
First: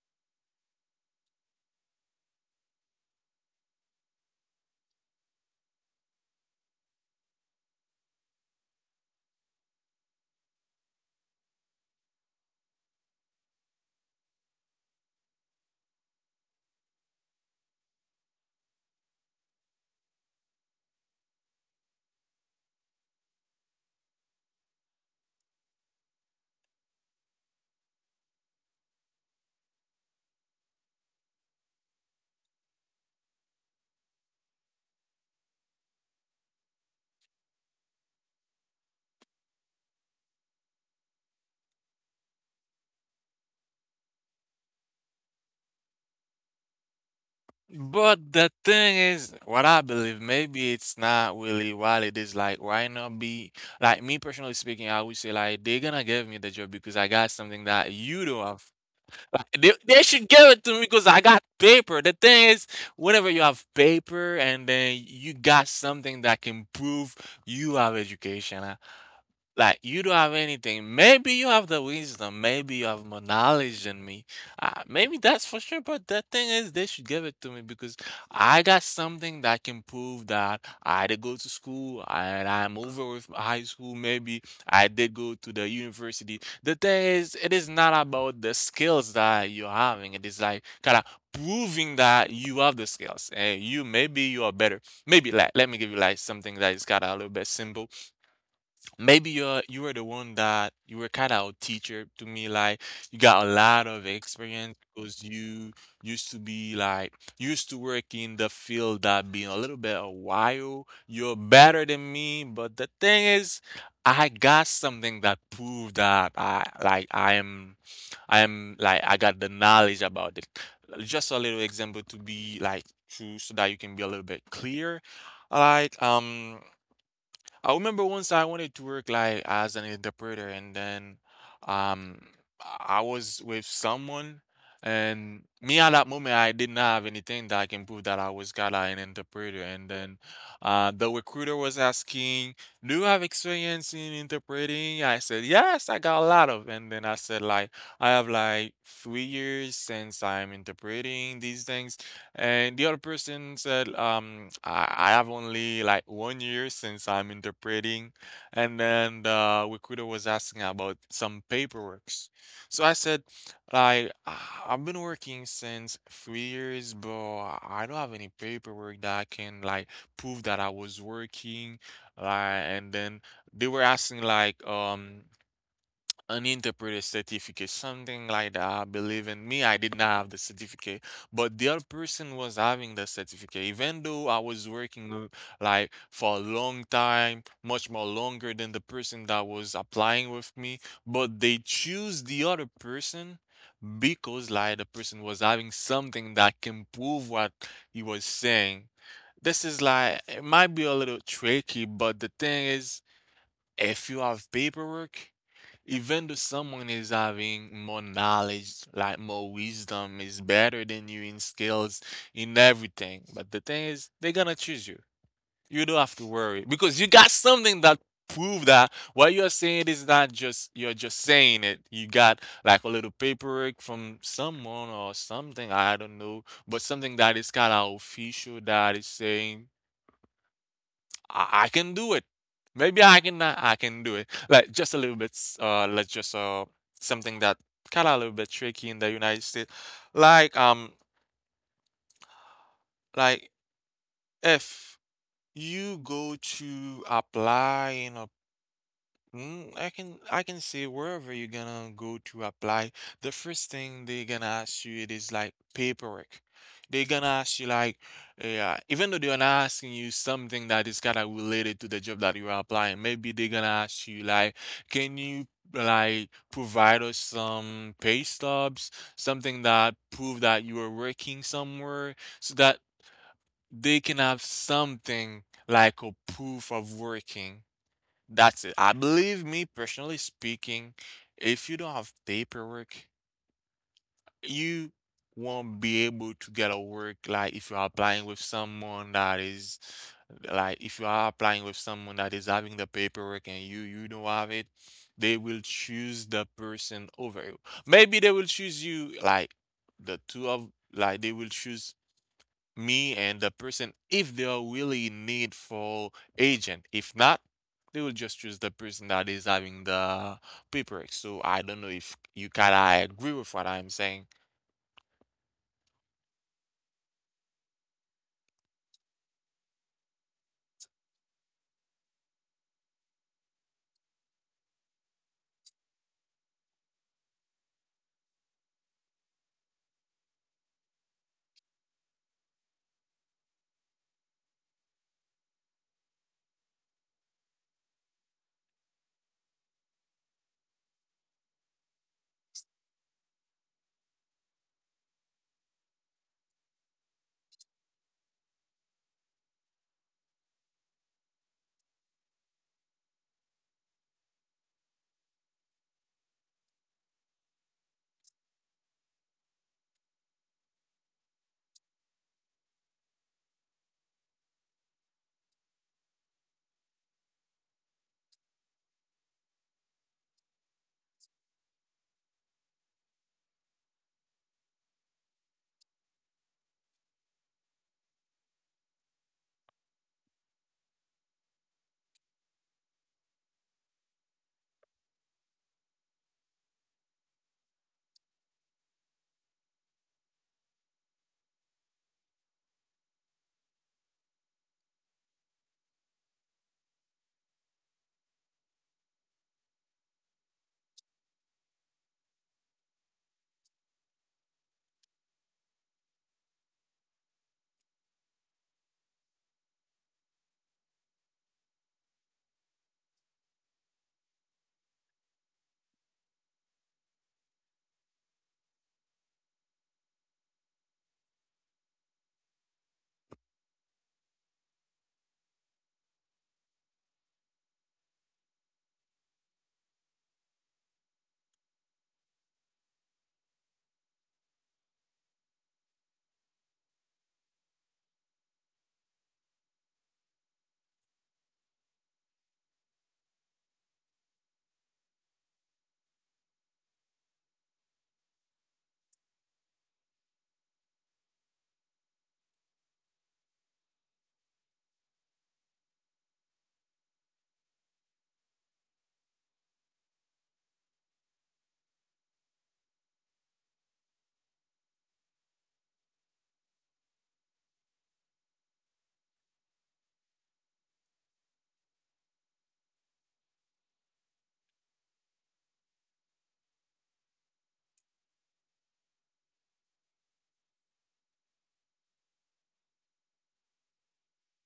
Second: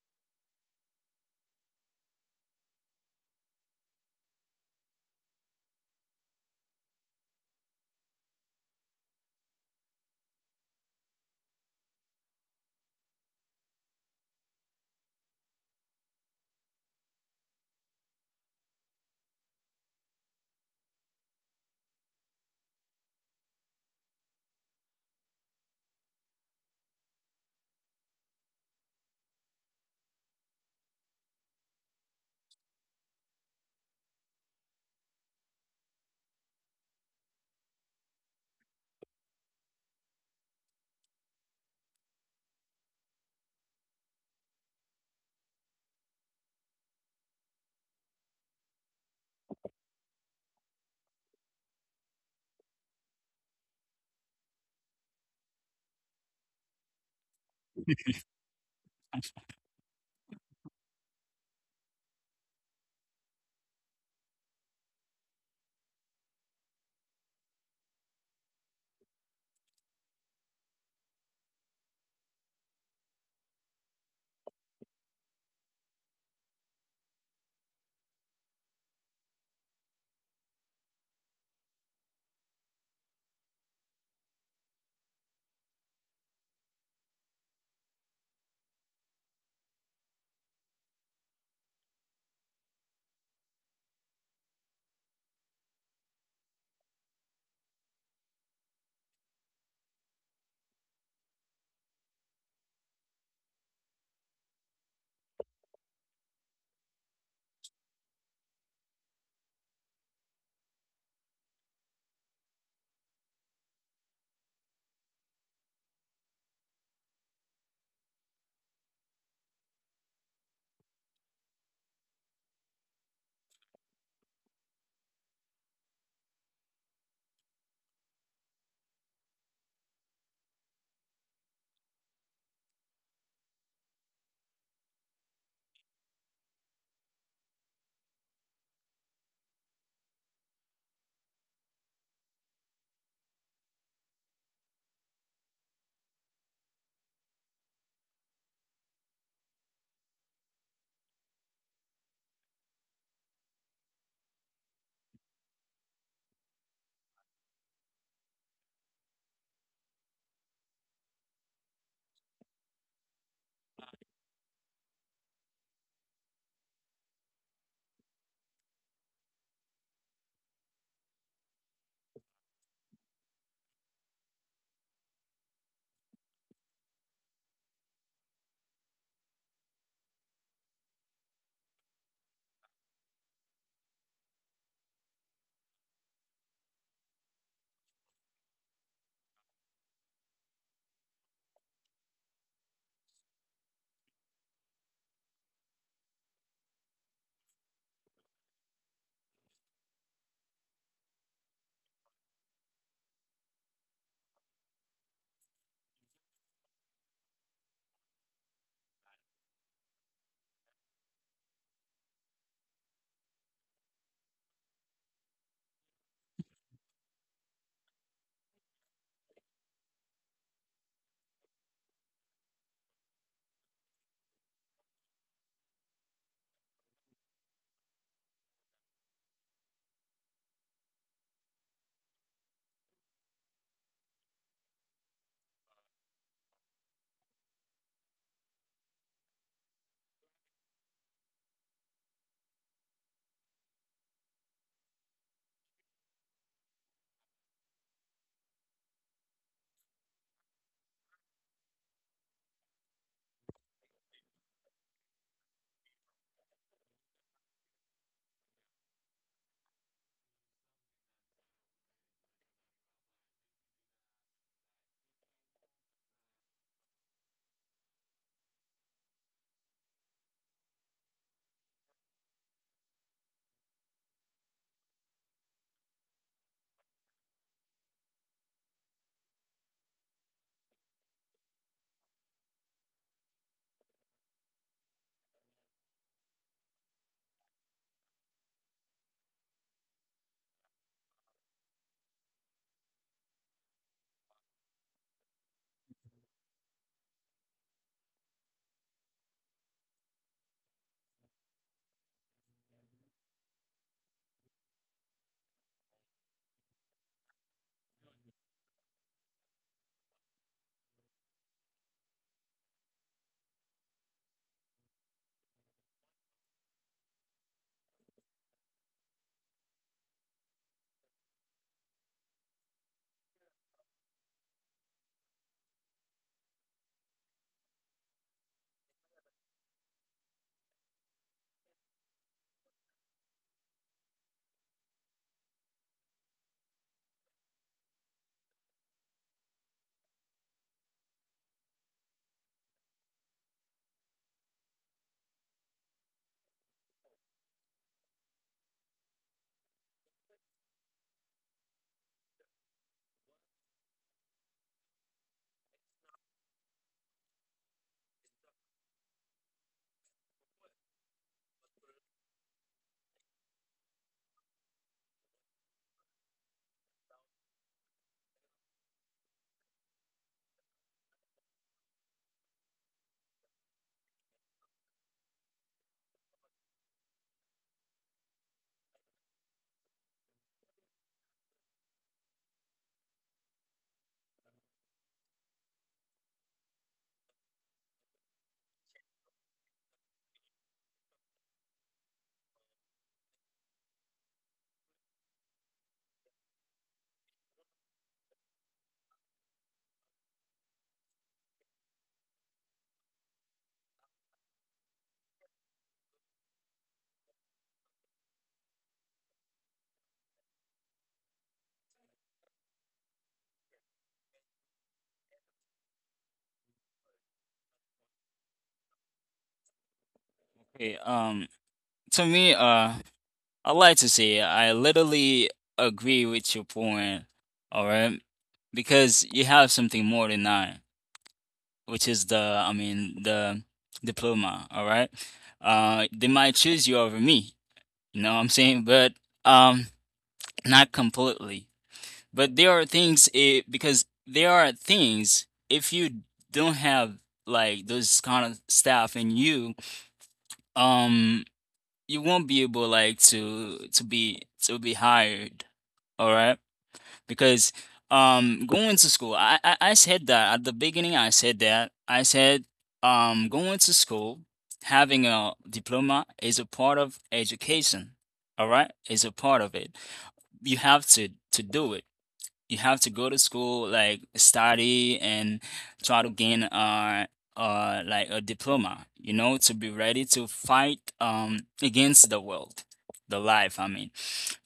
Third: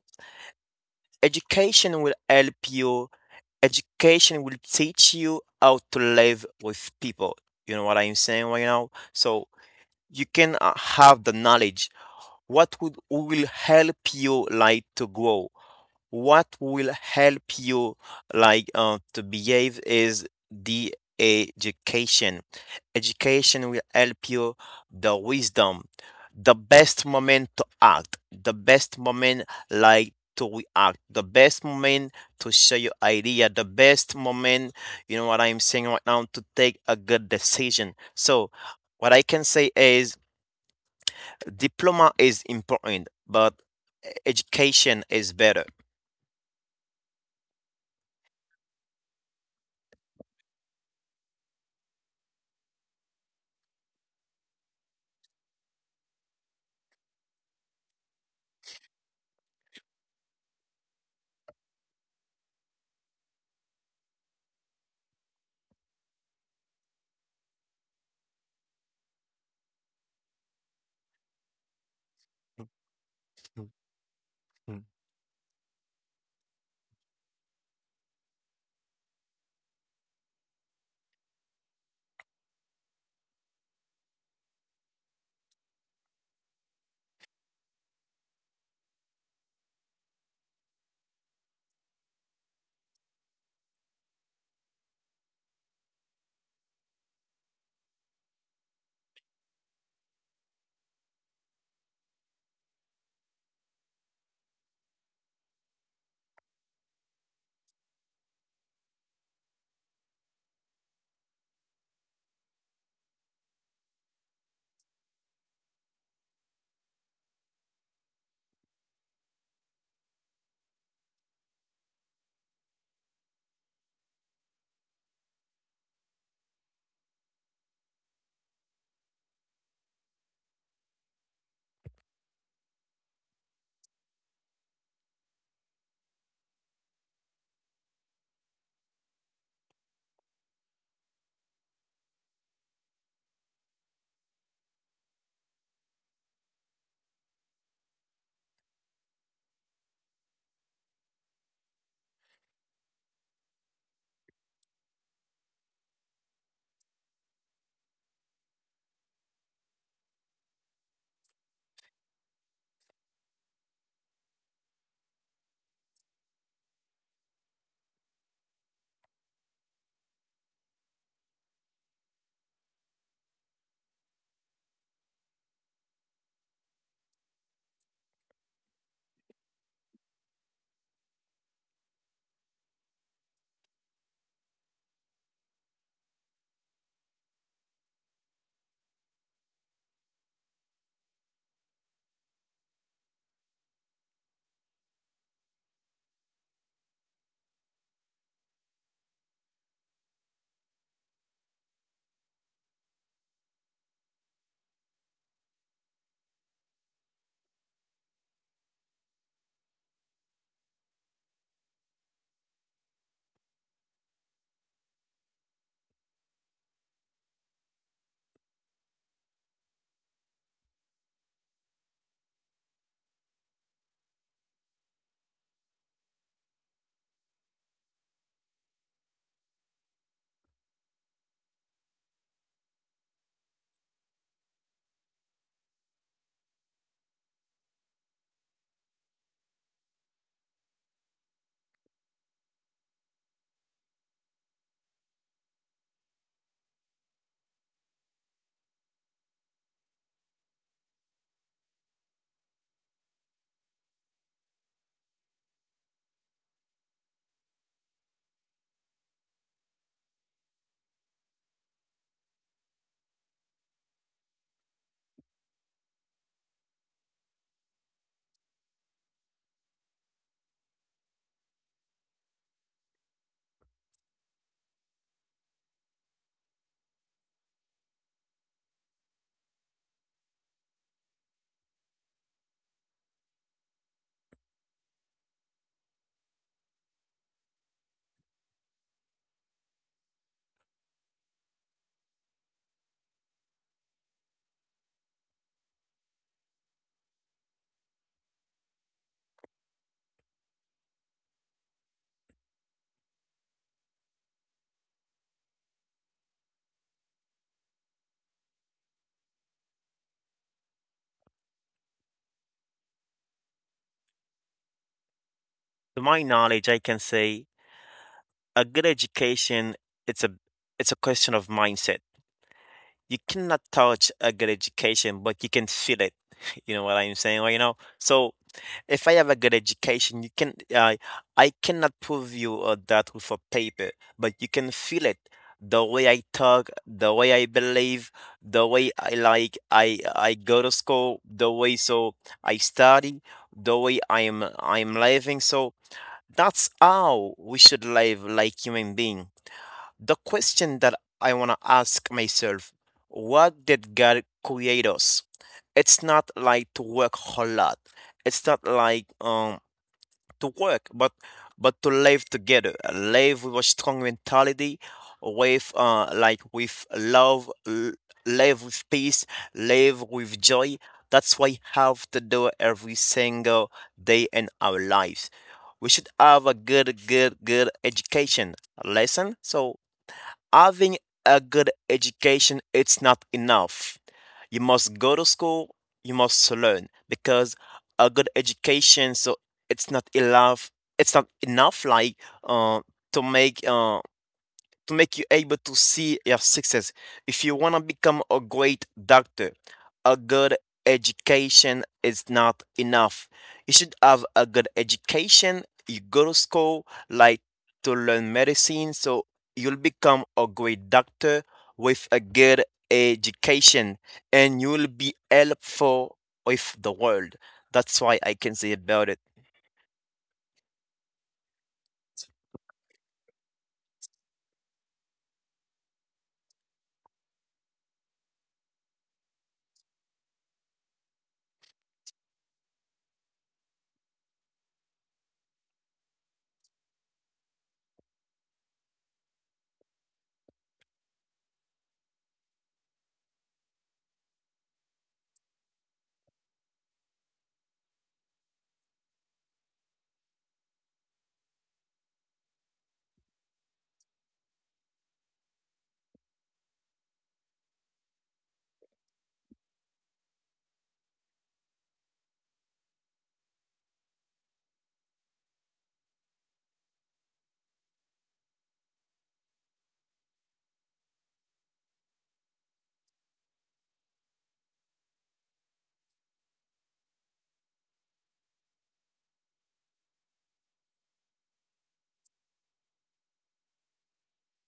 C: education will help you, education will teach you how to live with people. You know what I'm saying right now? So you can have the knowledge what would will help you like to grow, what will help you like to behave is the education education will help you, the wisdom, the best moment to act, the best moment like to react, the best moment to share your idea, the best moment, you know what I'm saying right now, to take a good decision. So what I can say is diploma is important, but education is better.
A: But the thing is, what I believe, maybe it's not really what it is like. Why not be like me personally speaking? I would say like they're gonna give me the job because I got something that you don't have. They should give it to me because I got paper. The thing is, whenever you have paper and then you got something that can prove you have education, like, you don't have anything. Maybe you have the wisdom. Maybe you have more knowledge than me.
C: Mhm.
A: Maybe that's for sure. But the thing is, they should give it to me because I got something that can prove that I did go to school and I'm over with high school. Maybe I did go to the university. The thing is, it is not about the skills that you're having. It is like kind of proving that you have the skills and you maybe you are better. Maybe like let me give you like something that is kind of a little bit simple. Maybe you were the one that you were kind of a teacher to me, like you got a lot of experience because you used to work in the field that been a little bit a while. You're better than me, but the thing is, I got something that proved that I am like I got the knowledge about it. Just a little example to be like true so that you can be a little bit clear. Like I remember once I wanted to work like as an interpreter, and then um, I was with someone, and me at that moment I didn't have anything that I can prove that I was kinda an interpreter. And then the recruiter was asking, "Do you have experience in interpreting?" I said, "Yes, I got a lot of." And then I said, "Like I have like 3 years since I'm interpreting these things." And the other person said, I have only like one year since I'm interpreting. And then the recruiter was asking about some paperwork. So I said, like, "Ah, I've been working since 3 years, but I don't have any paperwork that I can like prove that I was working." Like, and then they were asking like, uninterpreted certificate, something like that. Believe in me, I did not have the certificate, but the other person was having the certificate. Even though I was working l- like for a long time, much more longer than the person that was applying with me, but they choose the other person because like the person was having something that can prove what he was saying. This is like it might be a little tricky, but the thing is, if you have paperwork even though someone is having more knowledge, like more wisdom, is better than you in skills, in everything. But the thing is, they're gonna choose you. You don't have to worry because you got something that prove that what you're saying is not just you're just saying it. You got like a little paperwork from someone or something, I don't know, but something that is kind of official that is saying I can do it. Maybe I can do it. Like just a little bit like just something that kinda a little bit tricky in the United States. Like um like if you go to apply in a I can say wherever you're gonna go to apply, the first thing they're gonna ask you it is like paperwork. They're gonna ask you like, yeah, even though they're not asking you something that is kind of related to the job that you're applying, maybe they're gonna ask you like, can you like provide us some pay stubs, something that prove that you were working somewhere, so that they can have something like a proof of working. That's it. I believe me, personally speaking, if you don't have paperwork, you won't be able to get a work. Like if you are applying with someone that is, like if you are applying with someone that is having the paperwork and you don't have it, they will choose the person over you. Maybe they will choose you, like the two of, like they will choose me and the person if they are really needful agent. If not, they will just choose the person that is having the paperwork. So I don't know if you kinda agree with what I'm saying.
C: To my knowledge, I can say a good education it's a it's a question of mindset. You cannot touch a good education, but you can feel it. You know what I'm saying? Well, so if I have a good education, you can I cannot prove you that with a paper, but you can feel it. The way I talk, the way I believe, the way I like I go to school, the way so I study, the way I'm living. So that's how we should live like human beings. The question that I want to ask myself, what did God create us? It's not like to work a whole lot. It's not like to work, but to live together, live with a strong mentality, with like with love, live with peace, live with joy. That's what we have to do every single day in our lives. We should have a good, good, good education lesson. So having a good education, it's not enough. You must go to school, you must learn because a good education, so it's not enough. It's not enough like uh, to make uh, to make you able to see your success. If you want to become a great doctor, a good education is not enough. You should have a good education. You go to school like to learn medicine, so you'll become a great doctor with a good education and you'll be helpful with the world. That's why I can say about it.
B: Okay, to me, I like to say I literally agree with your point, all right? Because you have something more than I, which is, the I mean, the diploma, all right? They might choose you over me, you know what I'm saying? But um not completely. But there are because there are things, if you don't have, like, those kind of staff in you, um you won't be able, like, to be hired, all right? Because going to school, I said that at the beginning, I said, going to school having a diploma is a part of education, all right, is a part of it. You have to do it. You have to go to school, like, study and try to gain like a diploma, you know, to be ready to fight against the world, the life, I mean.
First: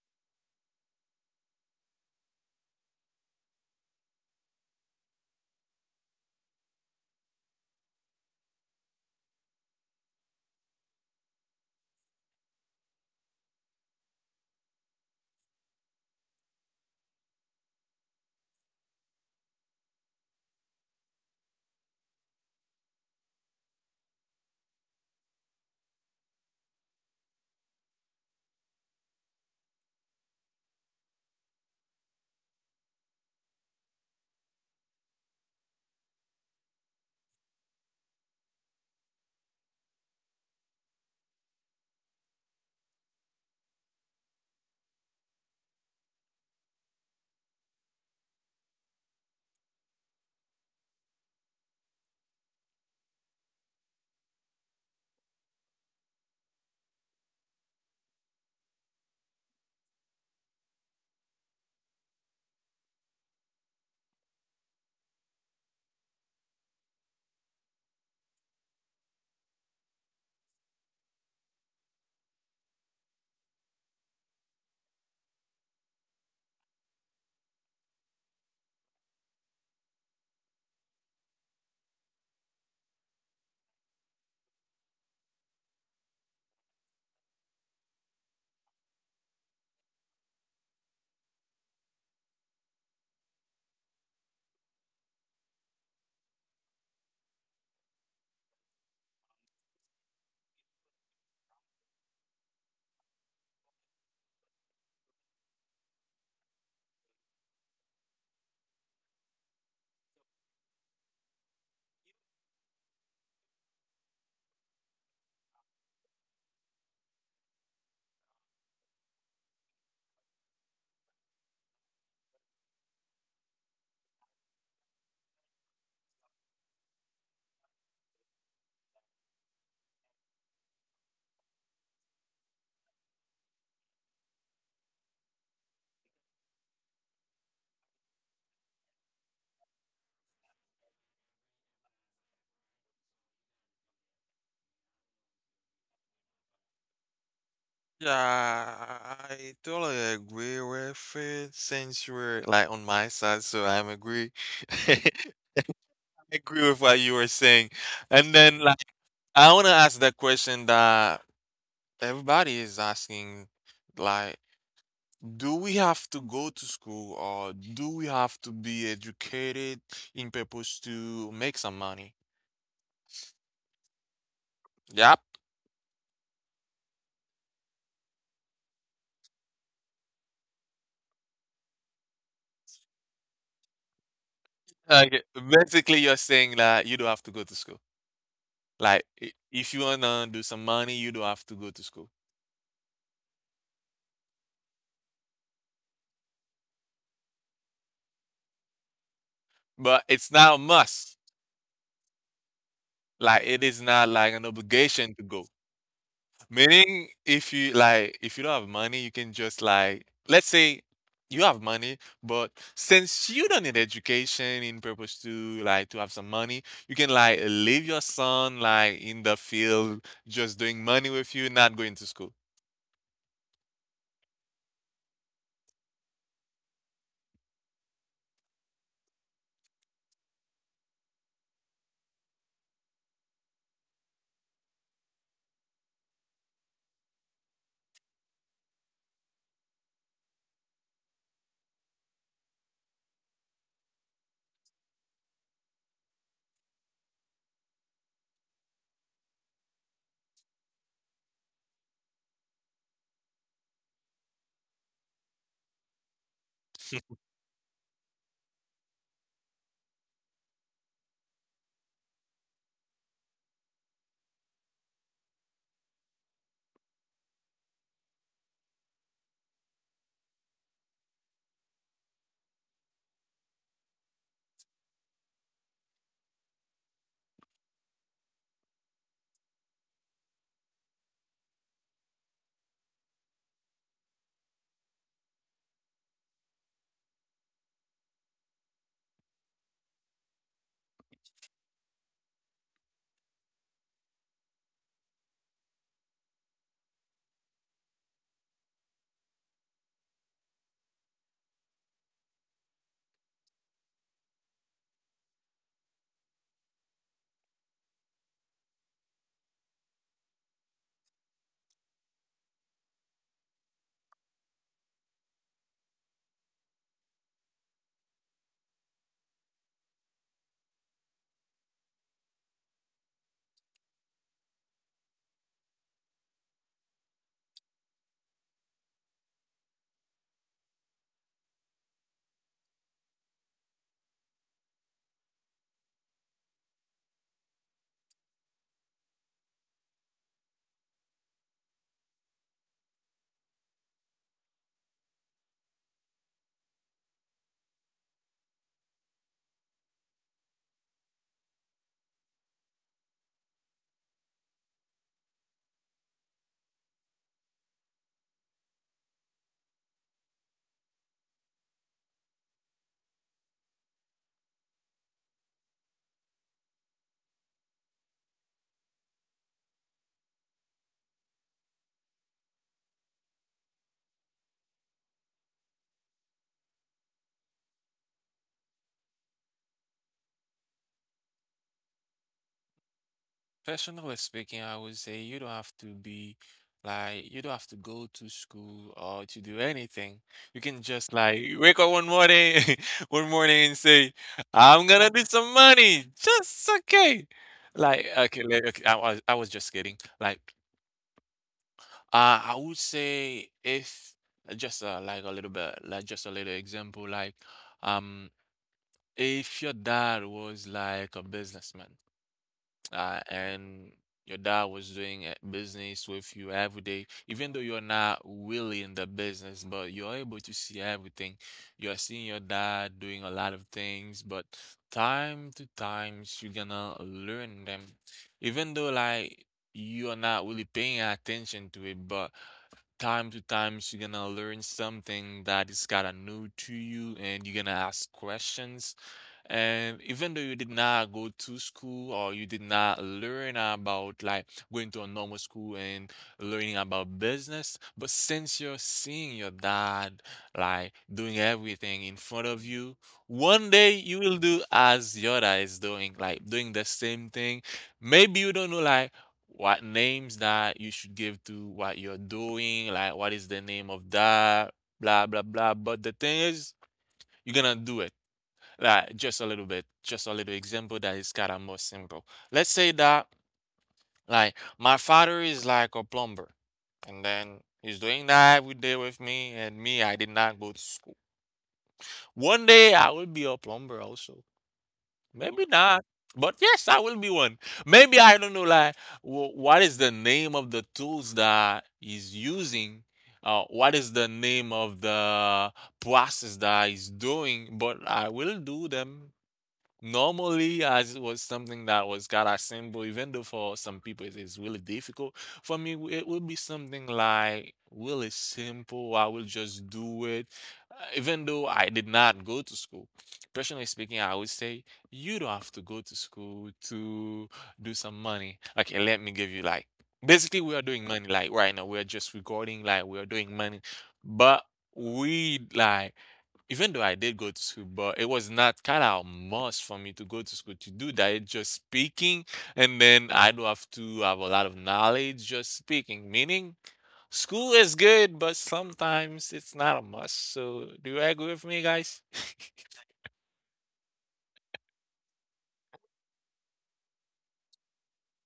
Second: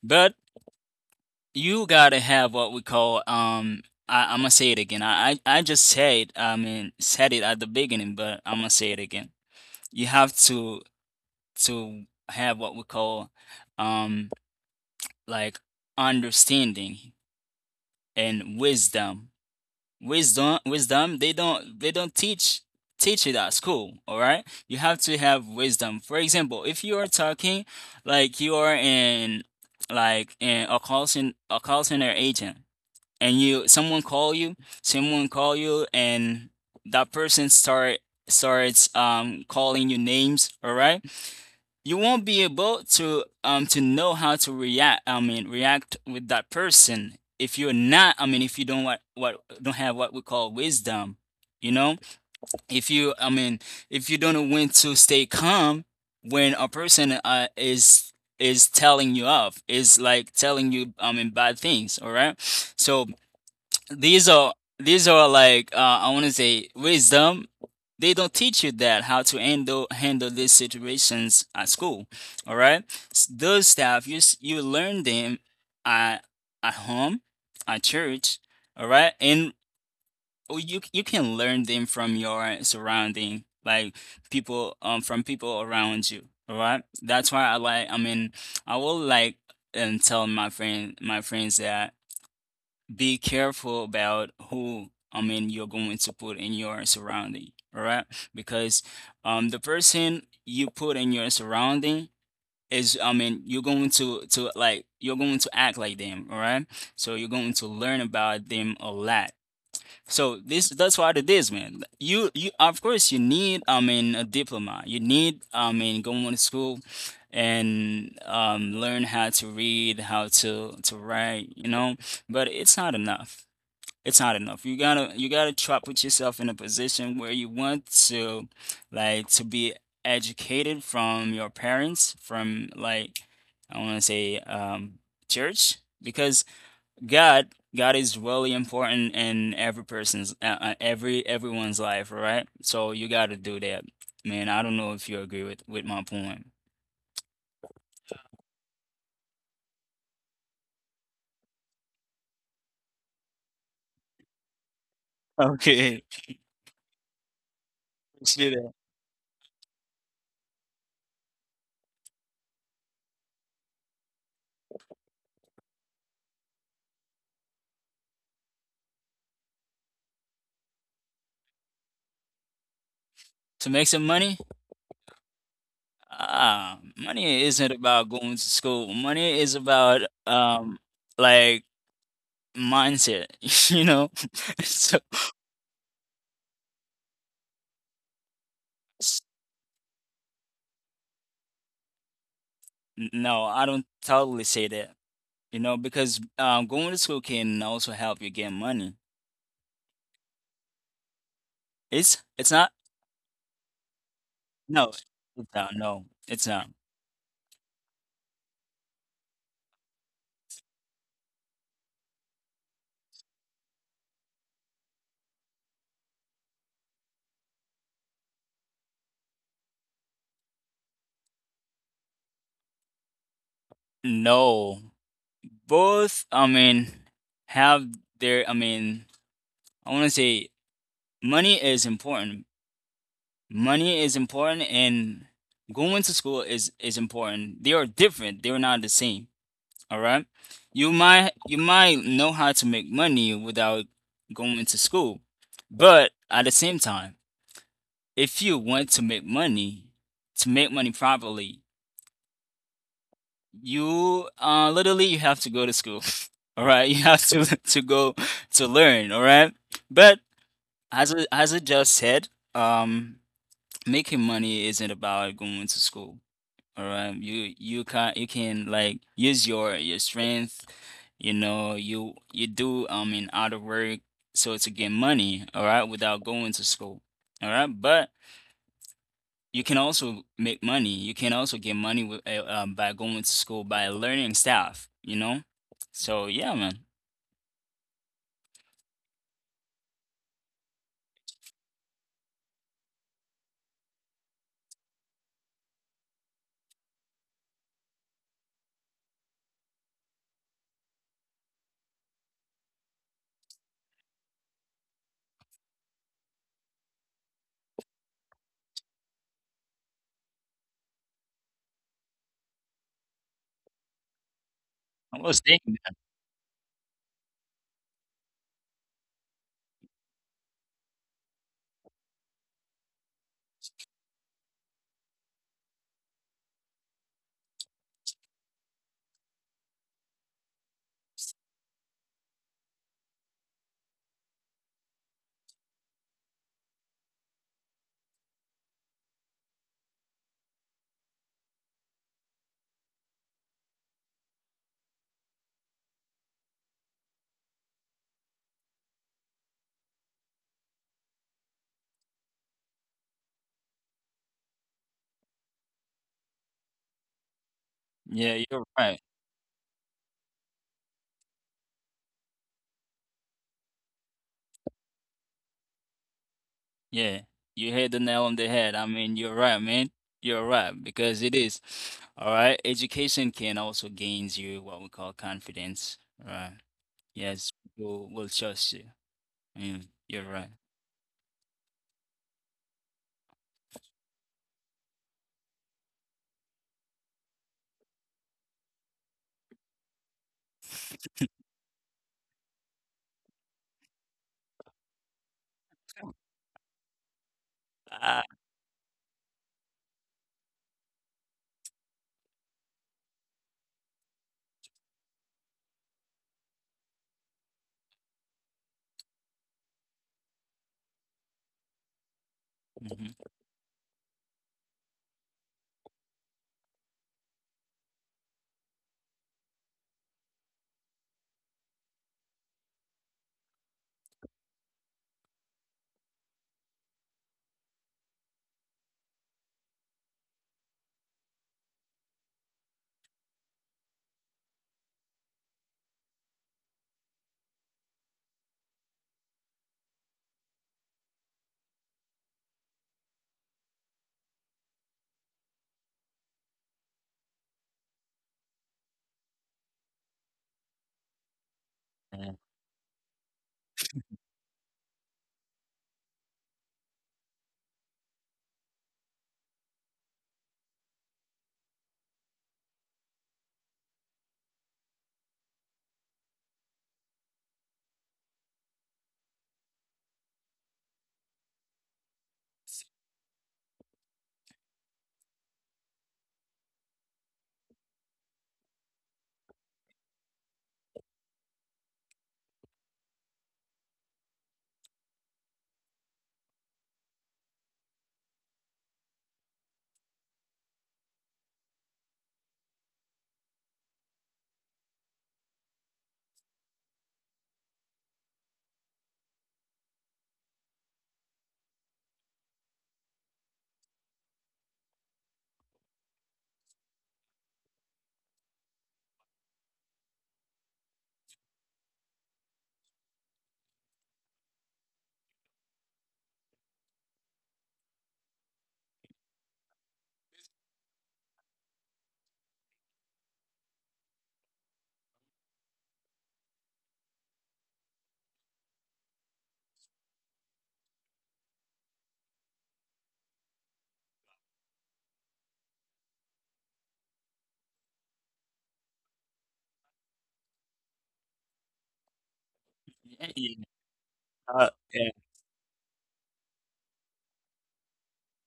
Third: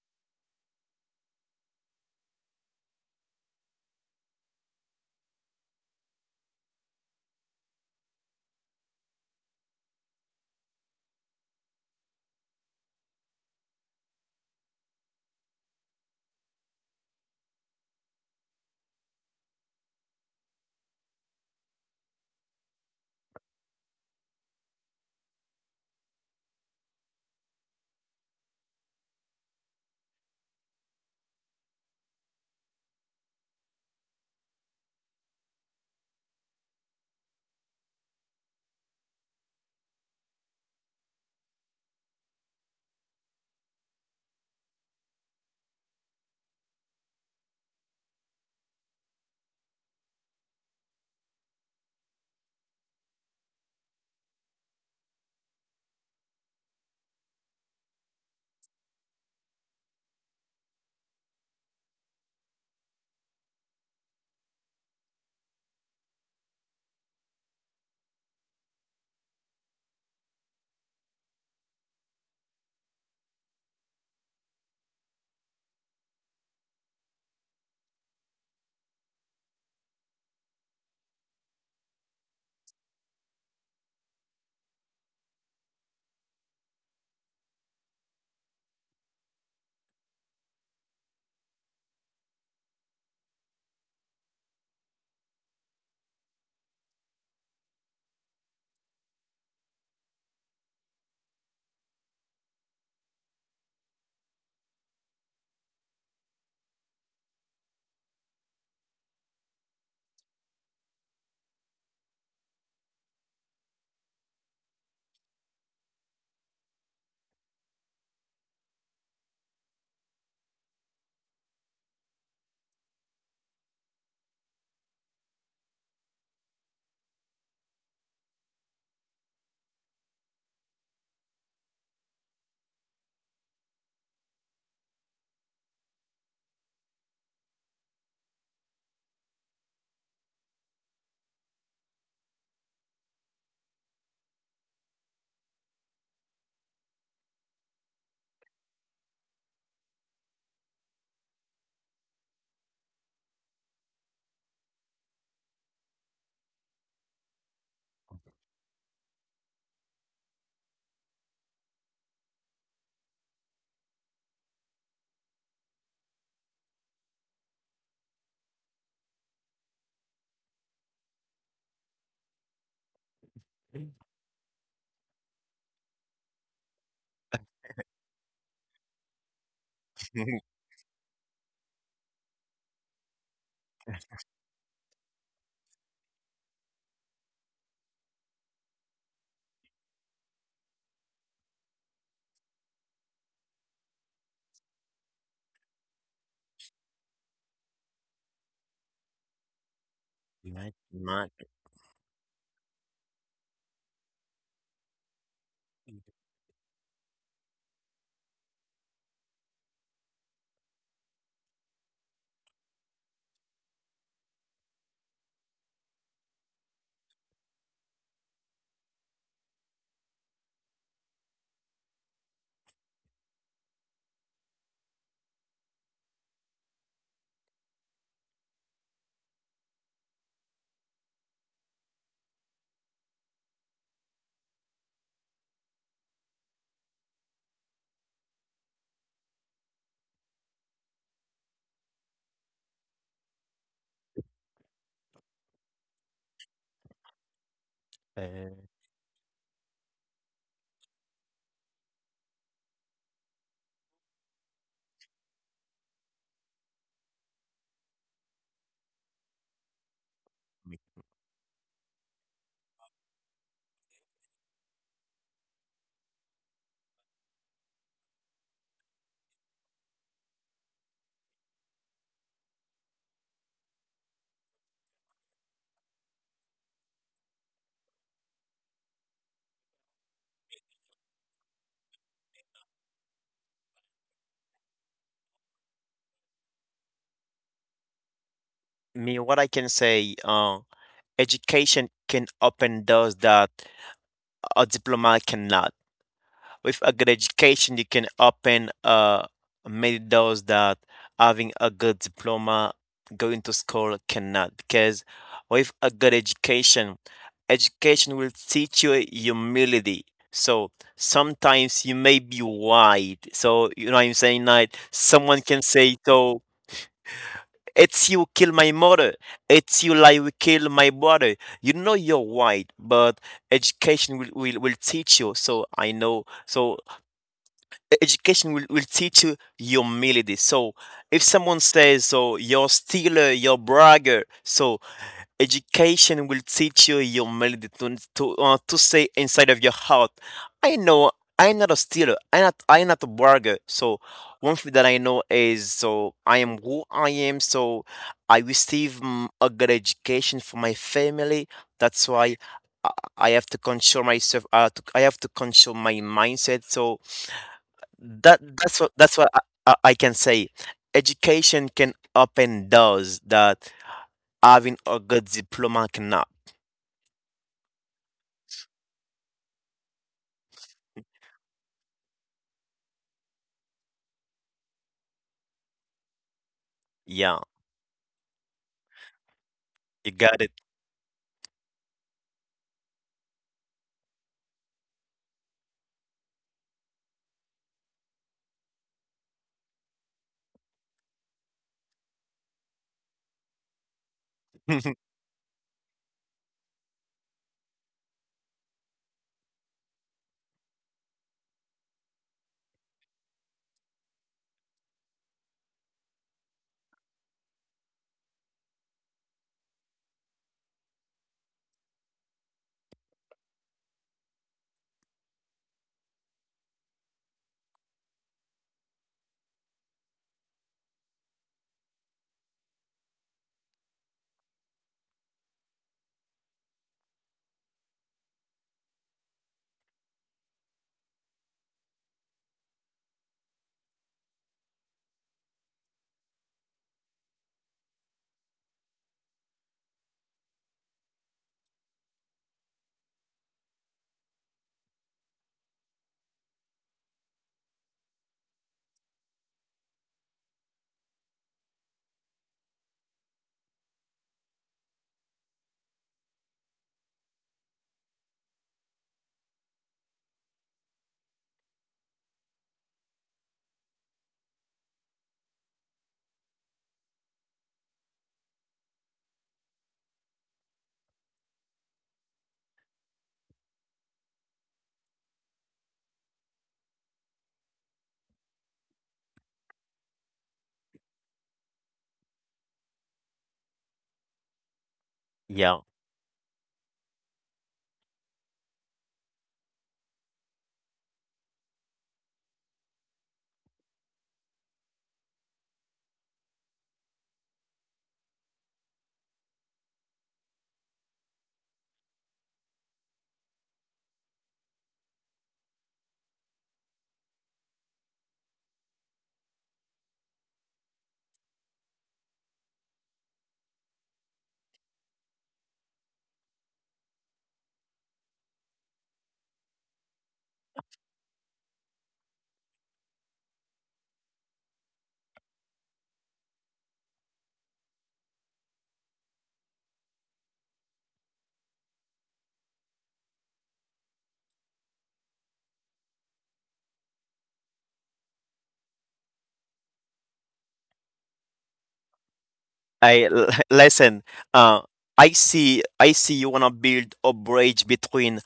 B: But you gotta have what we call, I'm gonna say it again. I just said, I mean, said it at the beginning, but I'm gonna say it again. You have to have what we call, um like, understanding and wisdom. Wisdom, they don't teach it at school, all right? You have to have wisdom. For example, if you are talking, like you are in, like, an a call center agent, and you someone call you, and that person starts calling you names, all right, you won't be able to, to know how to react, I mean, react with that person, if you're not, I mean, if you don't, what don't have what we call wisdom. You know, if you I mean, if you don't know when to stay calm, when a person, is telling you off, is, like, telling you, I mean, bad things, all right, so these are like, I want to say, wisdom. They don't teach you that, how to handle these situations at school. All right, those stuff you learn them at at home, at church. All right, and oh, you can learn them from your surrounding, like people from people around you. All right, that's why I will like and tell my friends that be careful about who you're going to put in your surrounding, all right? Because the person you put in your surrounding is you're going to you're going to act like them, all right? So you're going to learn about them a lot. So this that's what it is, man. You of course you need a diploma. You need going to school and learn how to read, how to write, you know, but it's not enough. You gotta try to put yourself in a position where you want to to be educated from your parents, from like I wanna say church because God is really important in every person's everyone's life, right? So you gotta do that. Man, I don't know if you agree with my point.
A: Yeah, I totally agree with it since you were like on my side, so I'm agree. I
B: Okay.
A: agree with what you were saying. And
B: Let's do
A: then
B: that.
A: like I wanna ask the question that everybody is asking, like do we have to go to school or do we have to be educated in purpose to make some money?
B: To make some money.
A: Yep.
B: Money isn't about going to school. Money is about like mindset, you know? So
A: Okay. Basically, you're saying that you don't have to go to school. Like,
B: s-
A: if you wanna do some money, you don't have to go to school.
B: no, I don't totally say that, you know, because going to school can also help you get money.
A: But it's not a
C: Right,
A: must.
C: right.
B: It's not,
A: Like, it is not like an
B: no,
A: obligation to
B: it's
A: go.
B: not, no, it's not.
A: Meaning, if you like, if you don't have money, you can just like, let's say you have money, but since you don't need education in purpose to like to have some money, you can like leave your son like in the field, just doing money with you, not going to school.
B: No. Both, have their I wanna say money is important. Money is important and going to school is important. They are different. They are not the same. All right. You might know how to make money without going to school. But at the same time, if
C: Uh,
B: you want to make money properly, you literally you have to go to school. All right? You have to to go to learn, all right? But as I just said, um making money isn't about going to school. All right, you can you can like use your strength, you know, you do out of work so to get money, all right, without going to school. All right, but you can also make money. You can also get money with, by going to school, by learning stuff, you know? So yeah, man.
C: me, what I can say, education can open doors that a diploma cannot. With a good education, you can open many doors that having a good diploma, going to school cannot. Because with a good education will teach you humility. So sometimes you may be white. So you know what I'm saying, like
B: I
C: someone
B: was
C: can
B: thinking,
C: say, so it's you kill my mother. It's you like we kill my brother. You know you're white, but education will teach you. So I know. So education will teach you humility. So if someone says, so you're stealer, you're bragger, so education will teach you humility to say inside of your heart, I know I'm not a stealer, I'm not a bragger. So one thing that I know is, so I am who I am, so I receive a good education from my family. That's why I have to control myself. I have to control my mindset. So
B: yeah,
C: that
B: you're
C: that's what
B: right.
C: that's what I can say. Education can open doors that having a good diploma cannot.
B: Yeah, you hit the nail on the head. I mean, you're right, man. You're right because it is. All right, education can also gains you what we call confidence. Right?
C: Yeah,
B: Yes, people will trust you. Mm,
C: you
B: you're
C: got
B: right.
C: it.
A: Personally speaking, I would say you don't have to be like you don't have to go to school or to do anything. You can just like wake up one morning, one morning and say, "I'm gonna do some money." Just okay. Like
B: Ah,
A: okay, like, okay I was just kidding. Like I would say if just like a little bit, like just a little example, like um, if your dad was like a businessman
B: mhm.
A: and your dad was doing a business with you every day, even though you're not really in the business, but you're able to see everything. You're seeing your dad doing a lot of things, but time to times you're gonna learn them, even though like you're not really paying attention to it, but time to time you're gonna learn something that is kind of new to you and you're gonna ask questions and even though you did not go to school or you did not learn about like going to a normal school and learning about business but since you're seeing your dad like doing everything in
B: Yeah.
A: front of you one day you will do as your dad is doing like doing the same thing maybe you don't know like what names that you should give to what you're doing, like what is the name of that, blah blah blah. But the thing is, you're gonna do it. Like just a little bit, just a little example that is kind of more simple. Let's say that like my father is like a plumber, and then he's doing that every day with me, and me, I did not go to school. One day I will be a plumber also. Maybe
C: Yeah.
A: not. But yes, I will be one. Maybe I don't know like what is the name of the tools that he's using? What is the name of the process that he's doing? But I will do them. Normally, as it was something that was got assembled, even though for some people it is really difficult, for me, it would be something like really simple. I will just do it. Even though I did not go to school, personally speaking, I would say you don't have to go to school to do some money. Okay, let me give you like basically we are doing money like right now. We are just recording like we are doing money, but we like even though I did go to school, but it was not kind of a must for me to go to school to do that. It's just speaking, and then I do have to have a lot of knowledge just speaking. Meaning, school is good, but sometimes it's not a must. So, do you agree with me, guys?
B: Yeah, yeah.
C: Listen. Uh,
B: Yeah.
C: I see. I see. You wanna build a bridge between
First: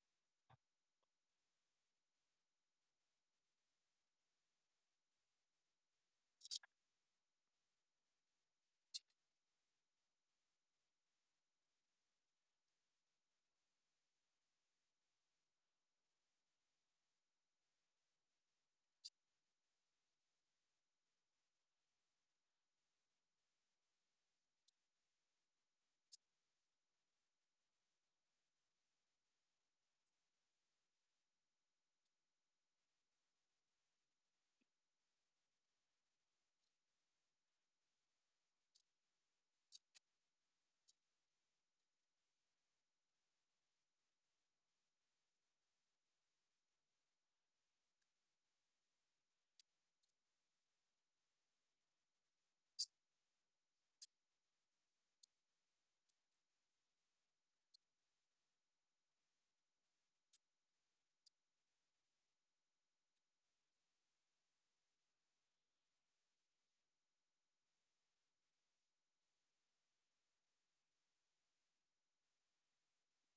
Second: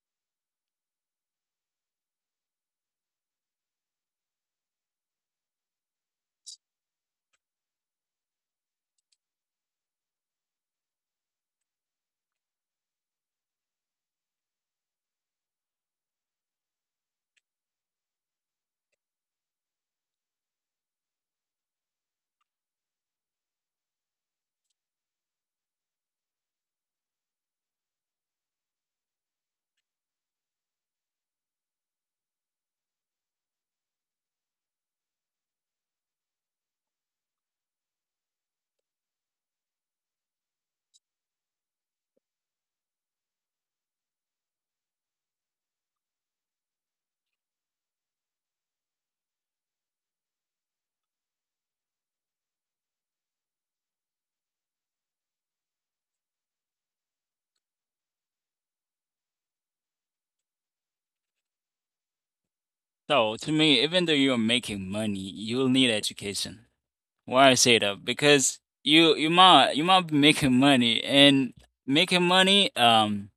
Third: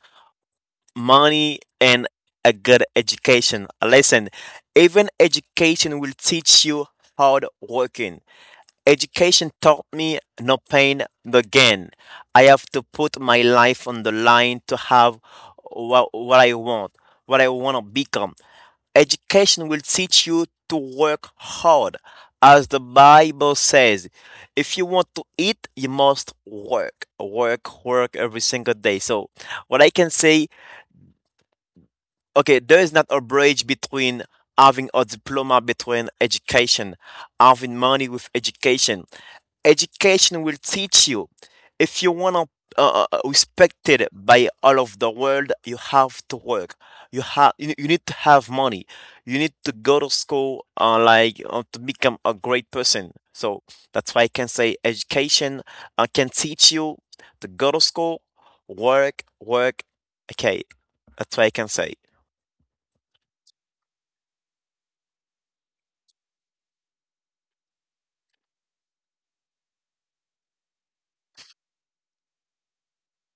C: money and a good education. Listen, even education will teach you hard working. Education taught me no pain, no gain. I have to put my life on the line to have what I want, what I want to become. Education will teach you to work hard. As the Bible says, if you want to eat, you must work, work, work every single day. So, what I can say, okay, there is not a bridge between having a diploma between education, having money with education. Education will teach you. If you want to respected by all of the world, you have to work. You need to have money. You need to go to school, like to become a great person. So that's why I can say education can teach you to go to school, work, work. Okay, that's why I can say.
B: So to me, even though you're making money, you'll need education. Why I say that? Because you might be making money and making money.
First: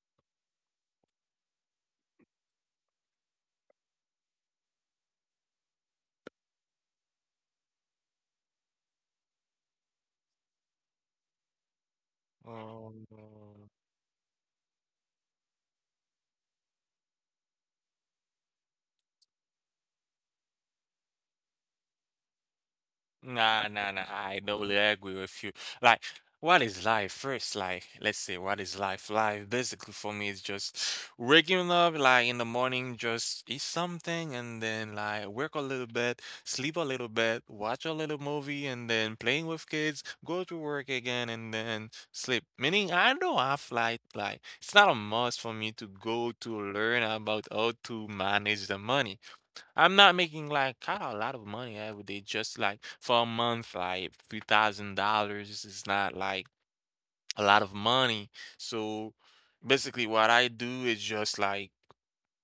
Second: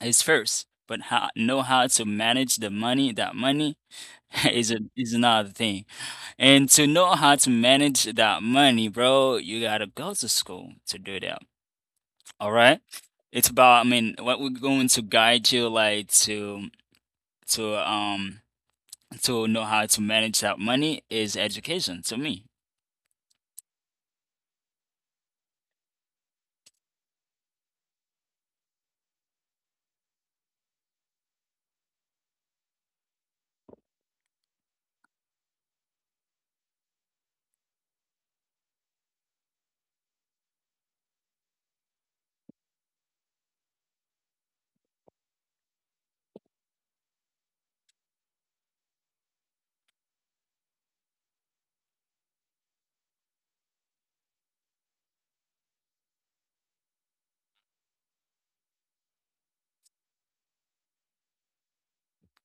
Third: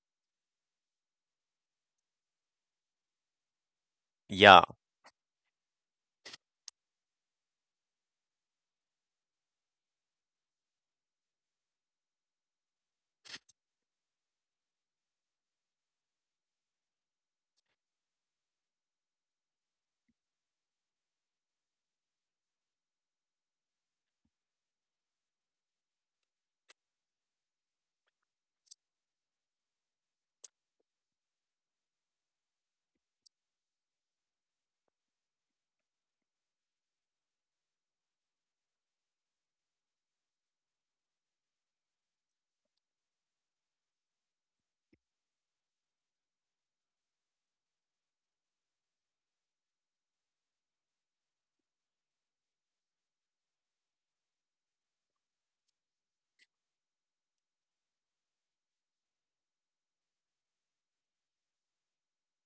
B: Is first, but how know how to manage the money. That money
C: Yeah,
B: is another thing, and to know how to manage that money, bro, you gotta go to school to do that. All right,
A: Um,
B: it's about. I mean, what we're going to guide you like to um to know how to manage that money is education to me.
A: Nah, nah, nah. I totally agree with you. Like, what is life? First, like, let's say, what is life? Life, basically, for me, is just waking up, like, in the morning, just eat something, and then, like, work a little bit, sleep a little bit, watch a little movie, and then playing with kids, go to work again, and then sleep. Meaning, I don't have, like, it's not a must for me to go to learn about how to manage the money. I'm not making like kind of a lot of money every day, just like for a month, like $3,000 is not like a lot of money. So basically, what I do is just like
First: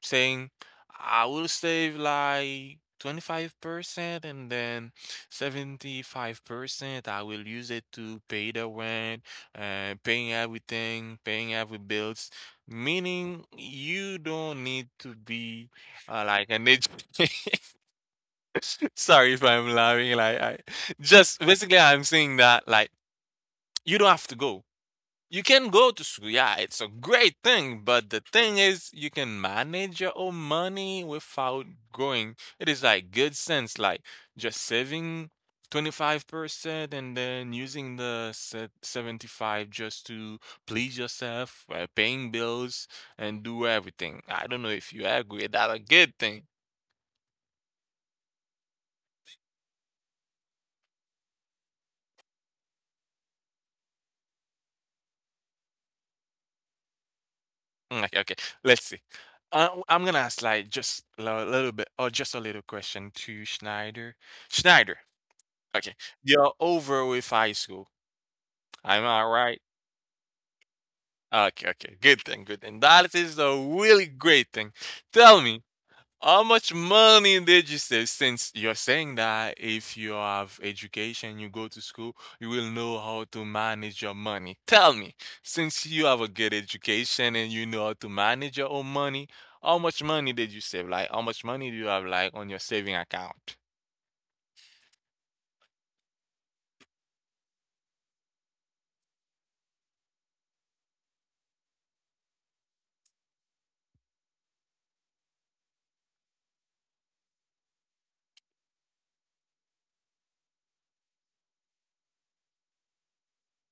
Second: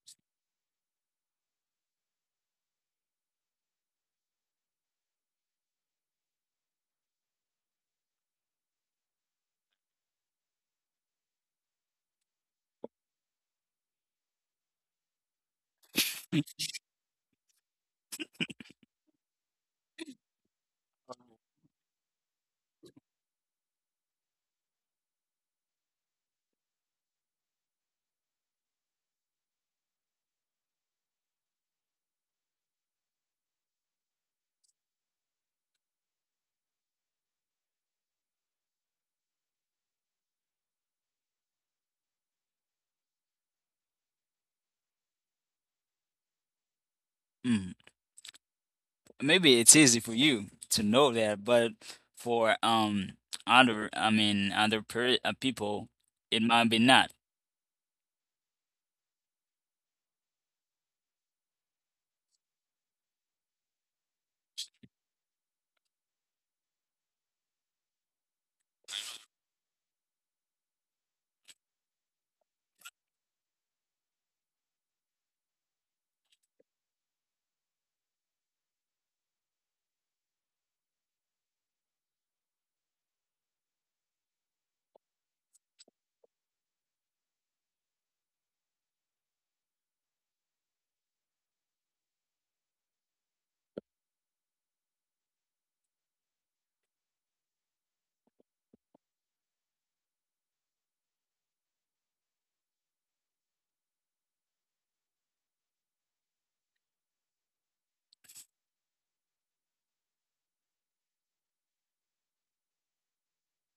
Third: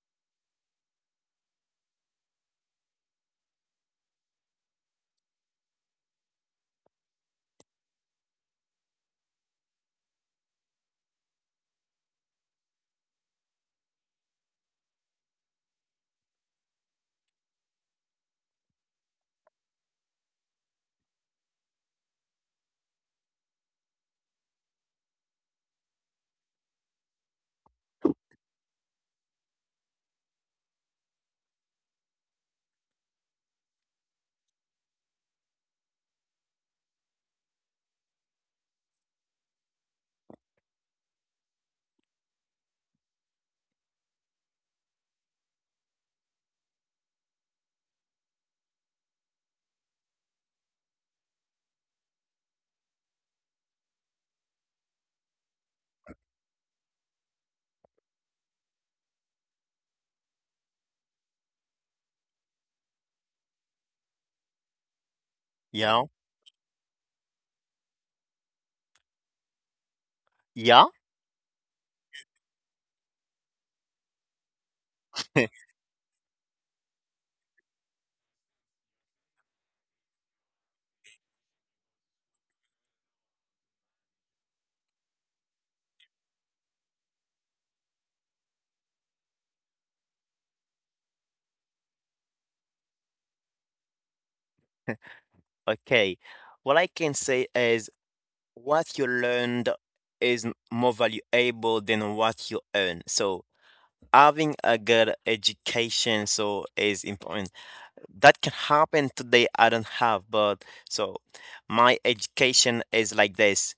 A: saying I will save like 25% and then 75% I will use it to pay the rent, paying everything, paying every bills. Meaning you don't need to be like an agent. Sorry if I'm laughing. Like I just basically I'm saying that like you don't have to go. You can go to school. Yeah, it's a great thing, but the thing is you can manage your own money without going. It is like good sense, like just saving 25% and then using the 75 just to please yourself, paying bills and do everything. I don't know if you agree that a good thing.
B: Mhm. Maybe it's easy for you to know that, but for other, I mean other per people, it might be not.
A: Mm, okay, okay. Let's see. I'm gonna ask like just a little bit or just a little question to Schneider. Schneider, okay,
C: yeah,
A: you're over with high school. Am I right?
C: yeah.
A: Okay, okay. Good thing, good thing. That is a really great thing. Tell me, how much money did you save? Since you're saying that if you have education, you go to school, you will know how to manage your money. Tell me, since you have a good education and you know how to manage your own money, how much money did you save? Like, how much money do you have, like, on your saving account?
C: Okay. What I can say is what you learned is more valuable than what you earn. So having a good education so is important. That can happen today, I don't have, but so my education is like this.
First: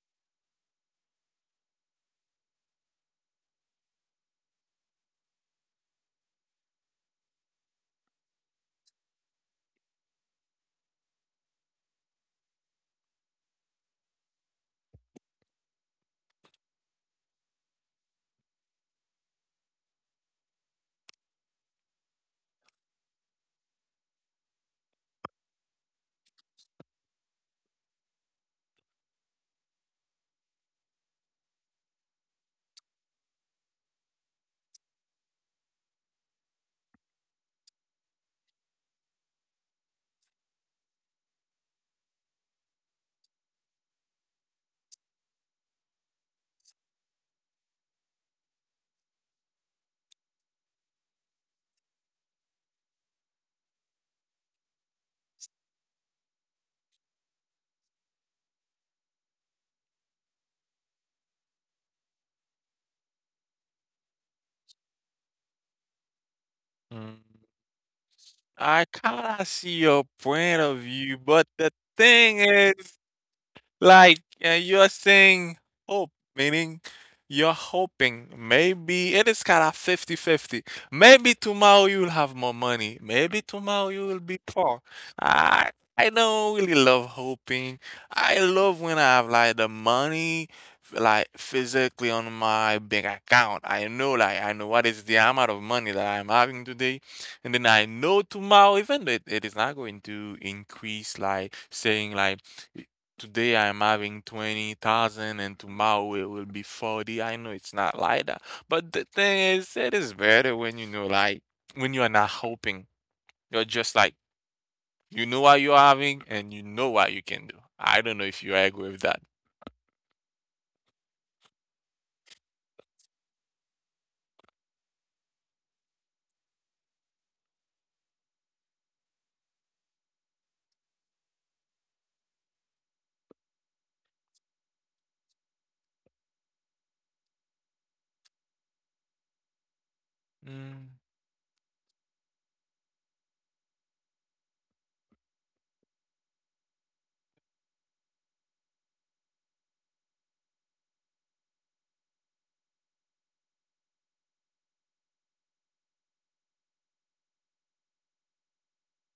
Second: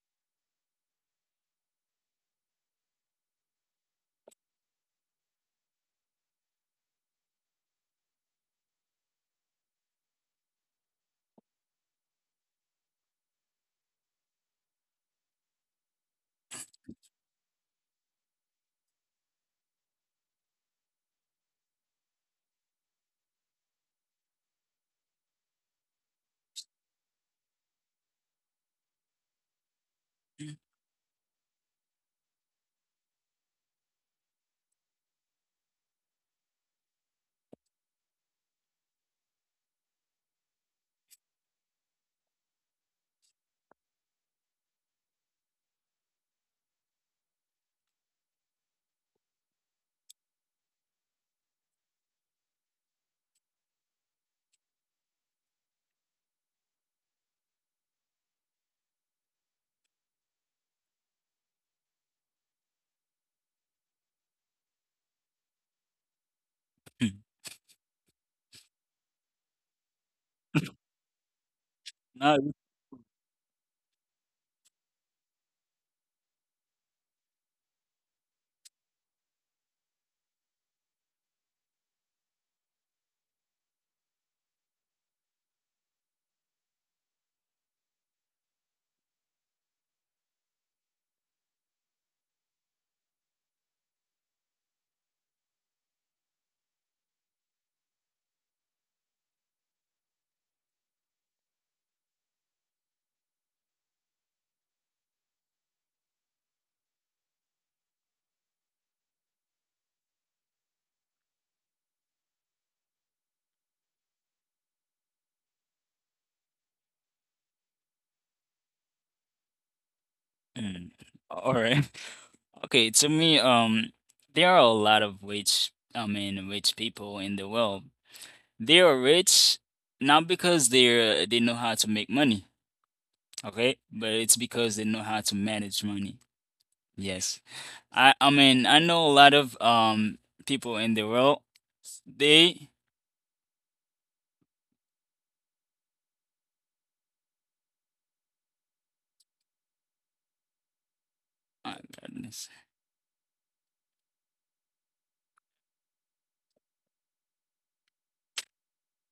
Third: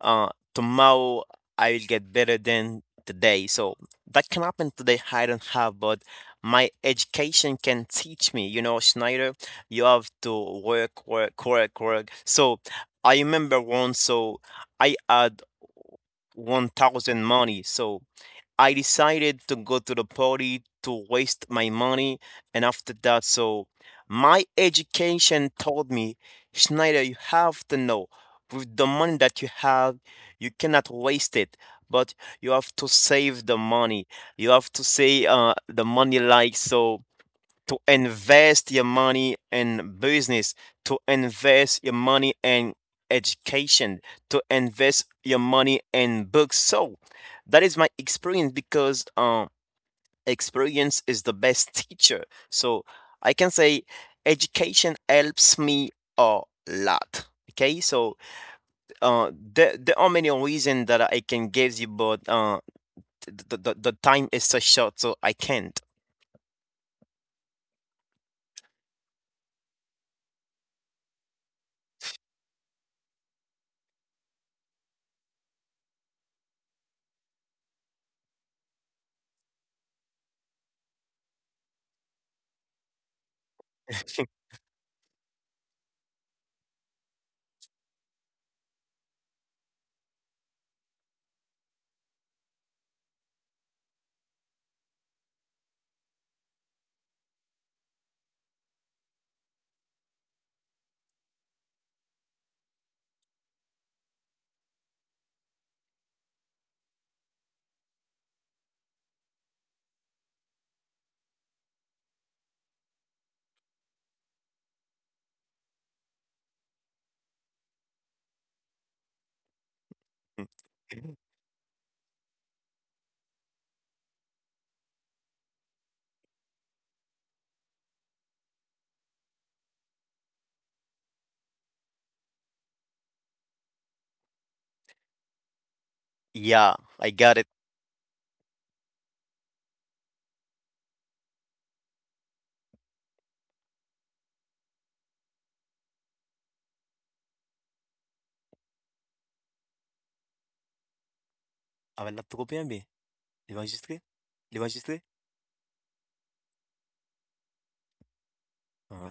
C: Tomorrow I will get better than today. So that can happen today, I don't have, but my education can teach me. You know, Schneider, you have to work, work, work, work. So I remember once, so I had 1,000 money, so I decided to go to the party to waste my money. And after that, so my education told me, Schneider, you have to know, with the money that you have, you cannot waste it, but you have to save the money. You have to say the money like so to invest your money in business, to invest your money in education, to invest your money in books. So that is my experience because experience is the best teacher. So I can say education helps me a lot. Okay, so there are many reasons that I can give you, but the time is so short, so I can't.
B: Mm.
A: Mm, I kind of see your point of view, but the thing
B: Not
A: is, like you are saying hope, meaning you're hoping maybe it is kind of fifty fifty. Maybe tomorrow you will have more money. Maybe tomorrow you will be poor. I I don't really love hoping. I love when I have like the money like physically on my bank account. I know like I know what is the amount of money that I'm having today. And then I know tomorrow even though it is not going to increase like saying like today I'm having 20,000 and tomorrow it will be 40. I know it's not like that. But the thing is, it is better when you know, like, when you are not hoping. You're just like, you know what you're having and you know what you can do. I don't know if you agree with that.
C: Mmh.
B: mm. All right. Okay, to me, there are a lot of rich, I mean, rich people in the world. They are rich not because they know how to make money, okay, but it's because they know how to manage money.
C: Yeah, I got
B: Yes.
C: it.
B: I mean, I know a lot of people
A: Mm.
B: in the world. They, my
C: Ama laptop'u
B: goodness.
C: bien mi? L'enregistrer? L'enregistrer? Aha.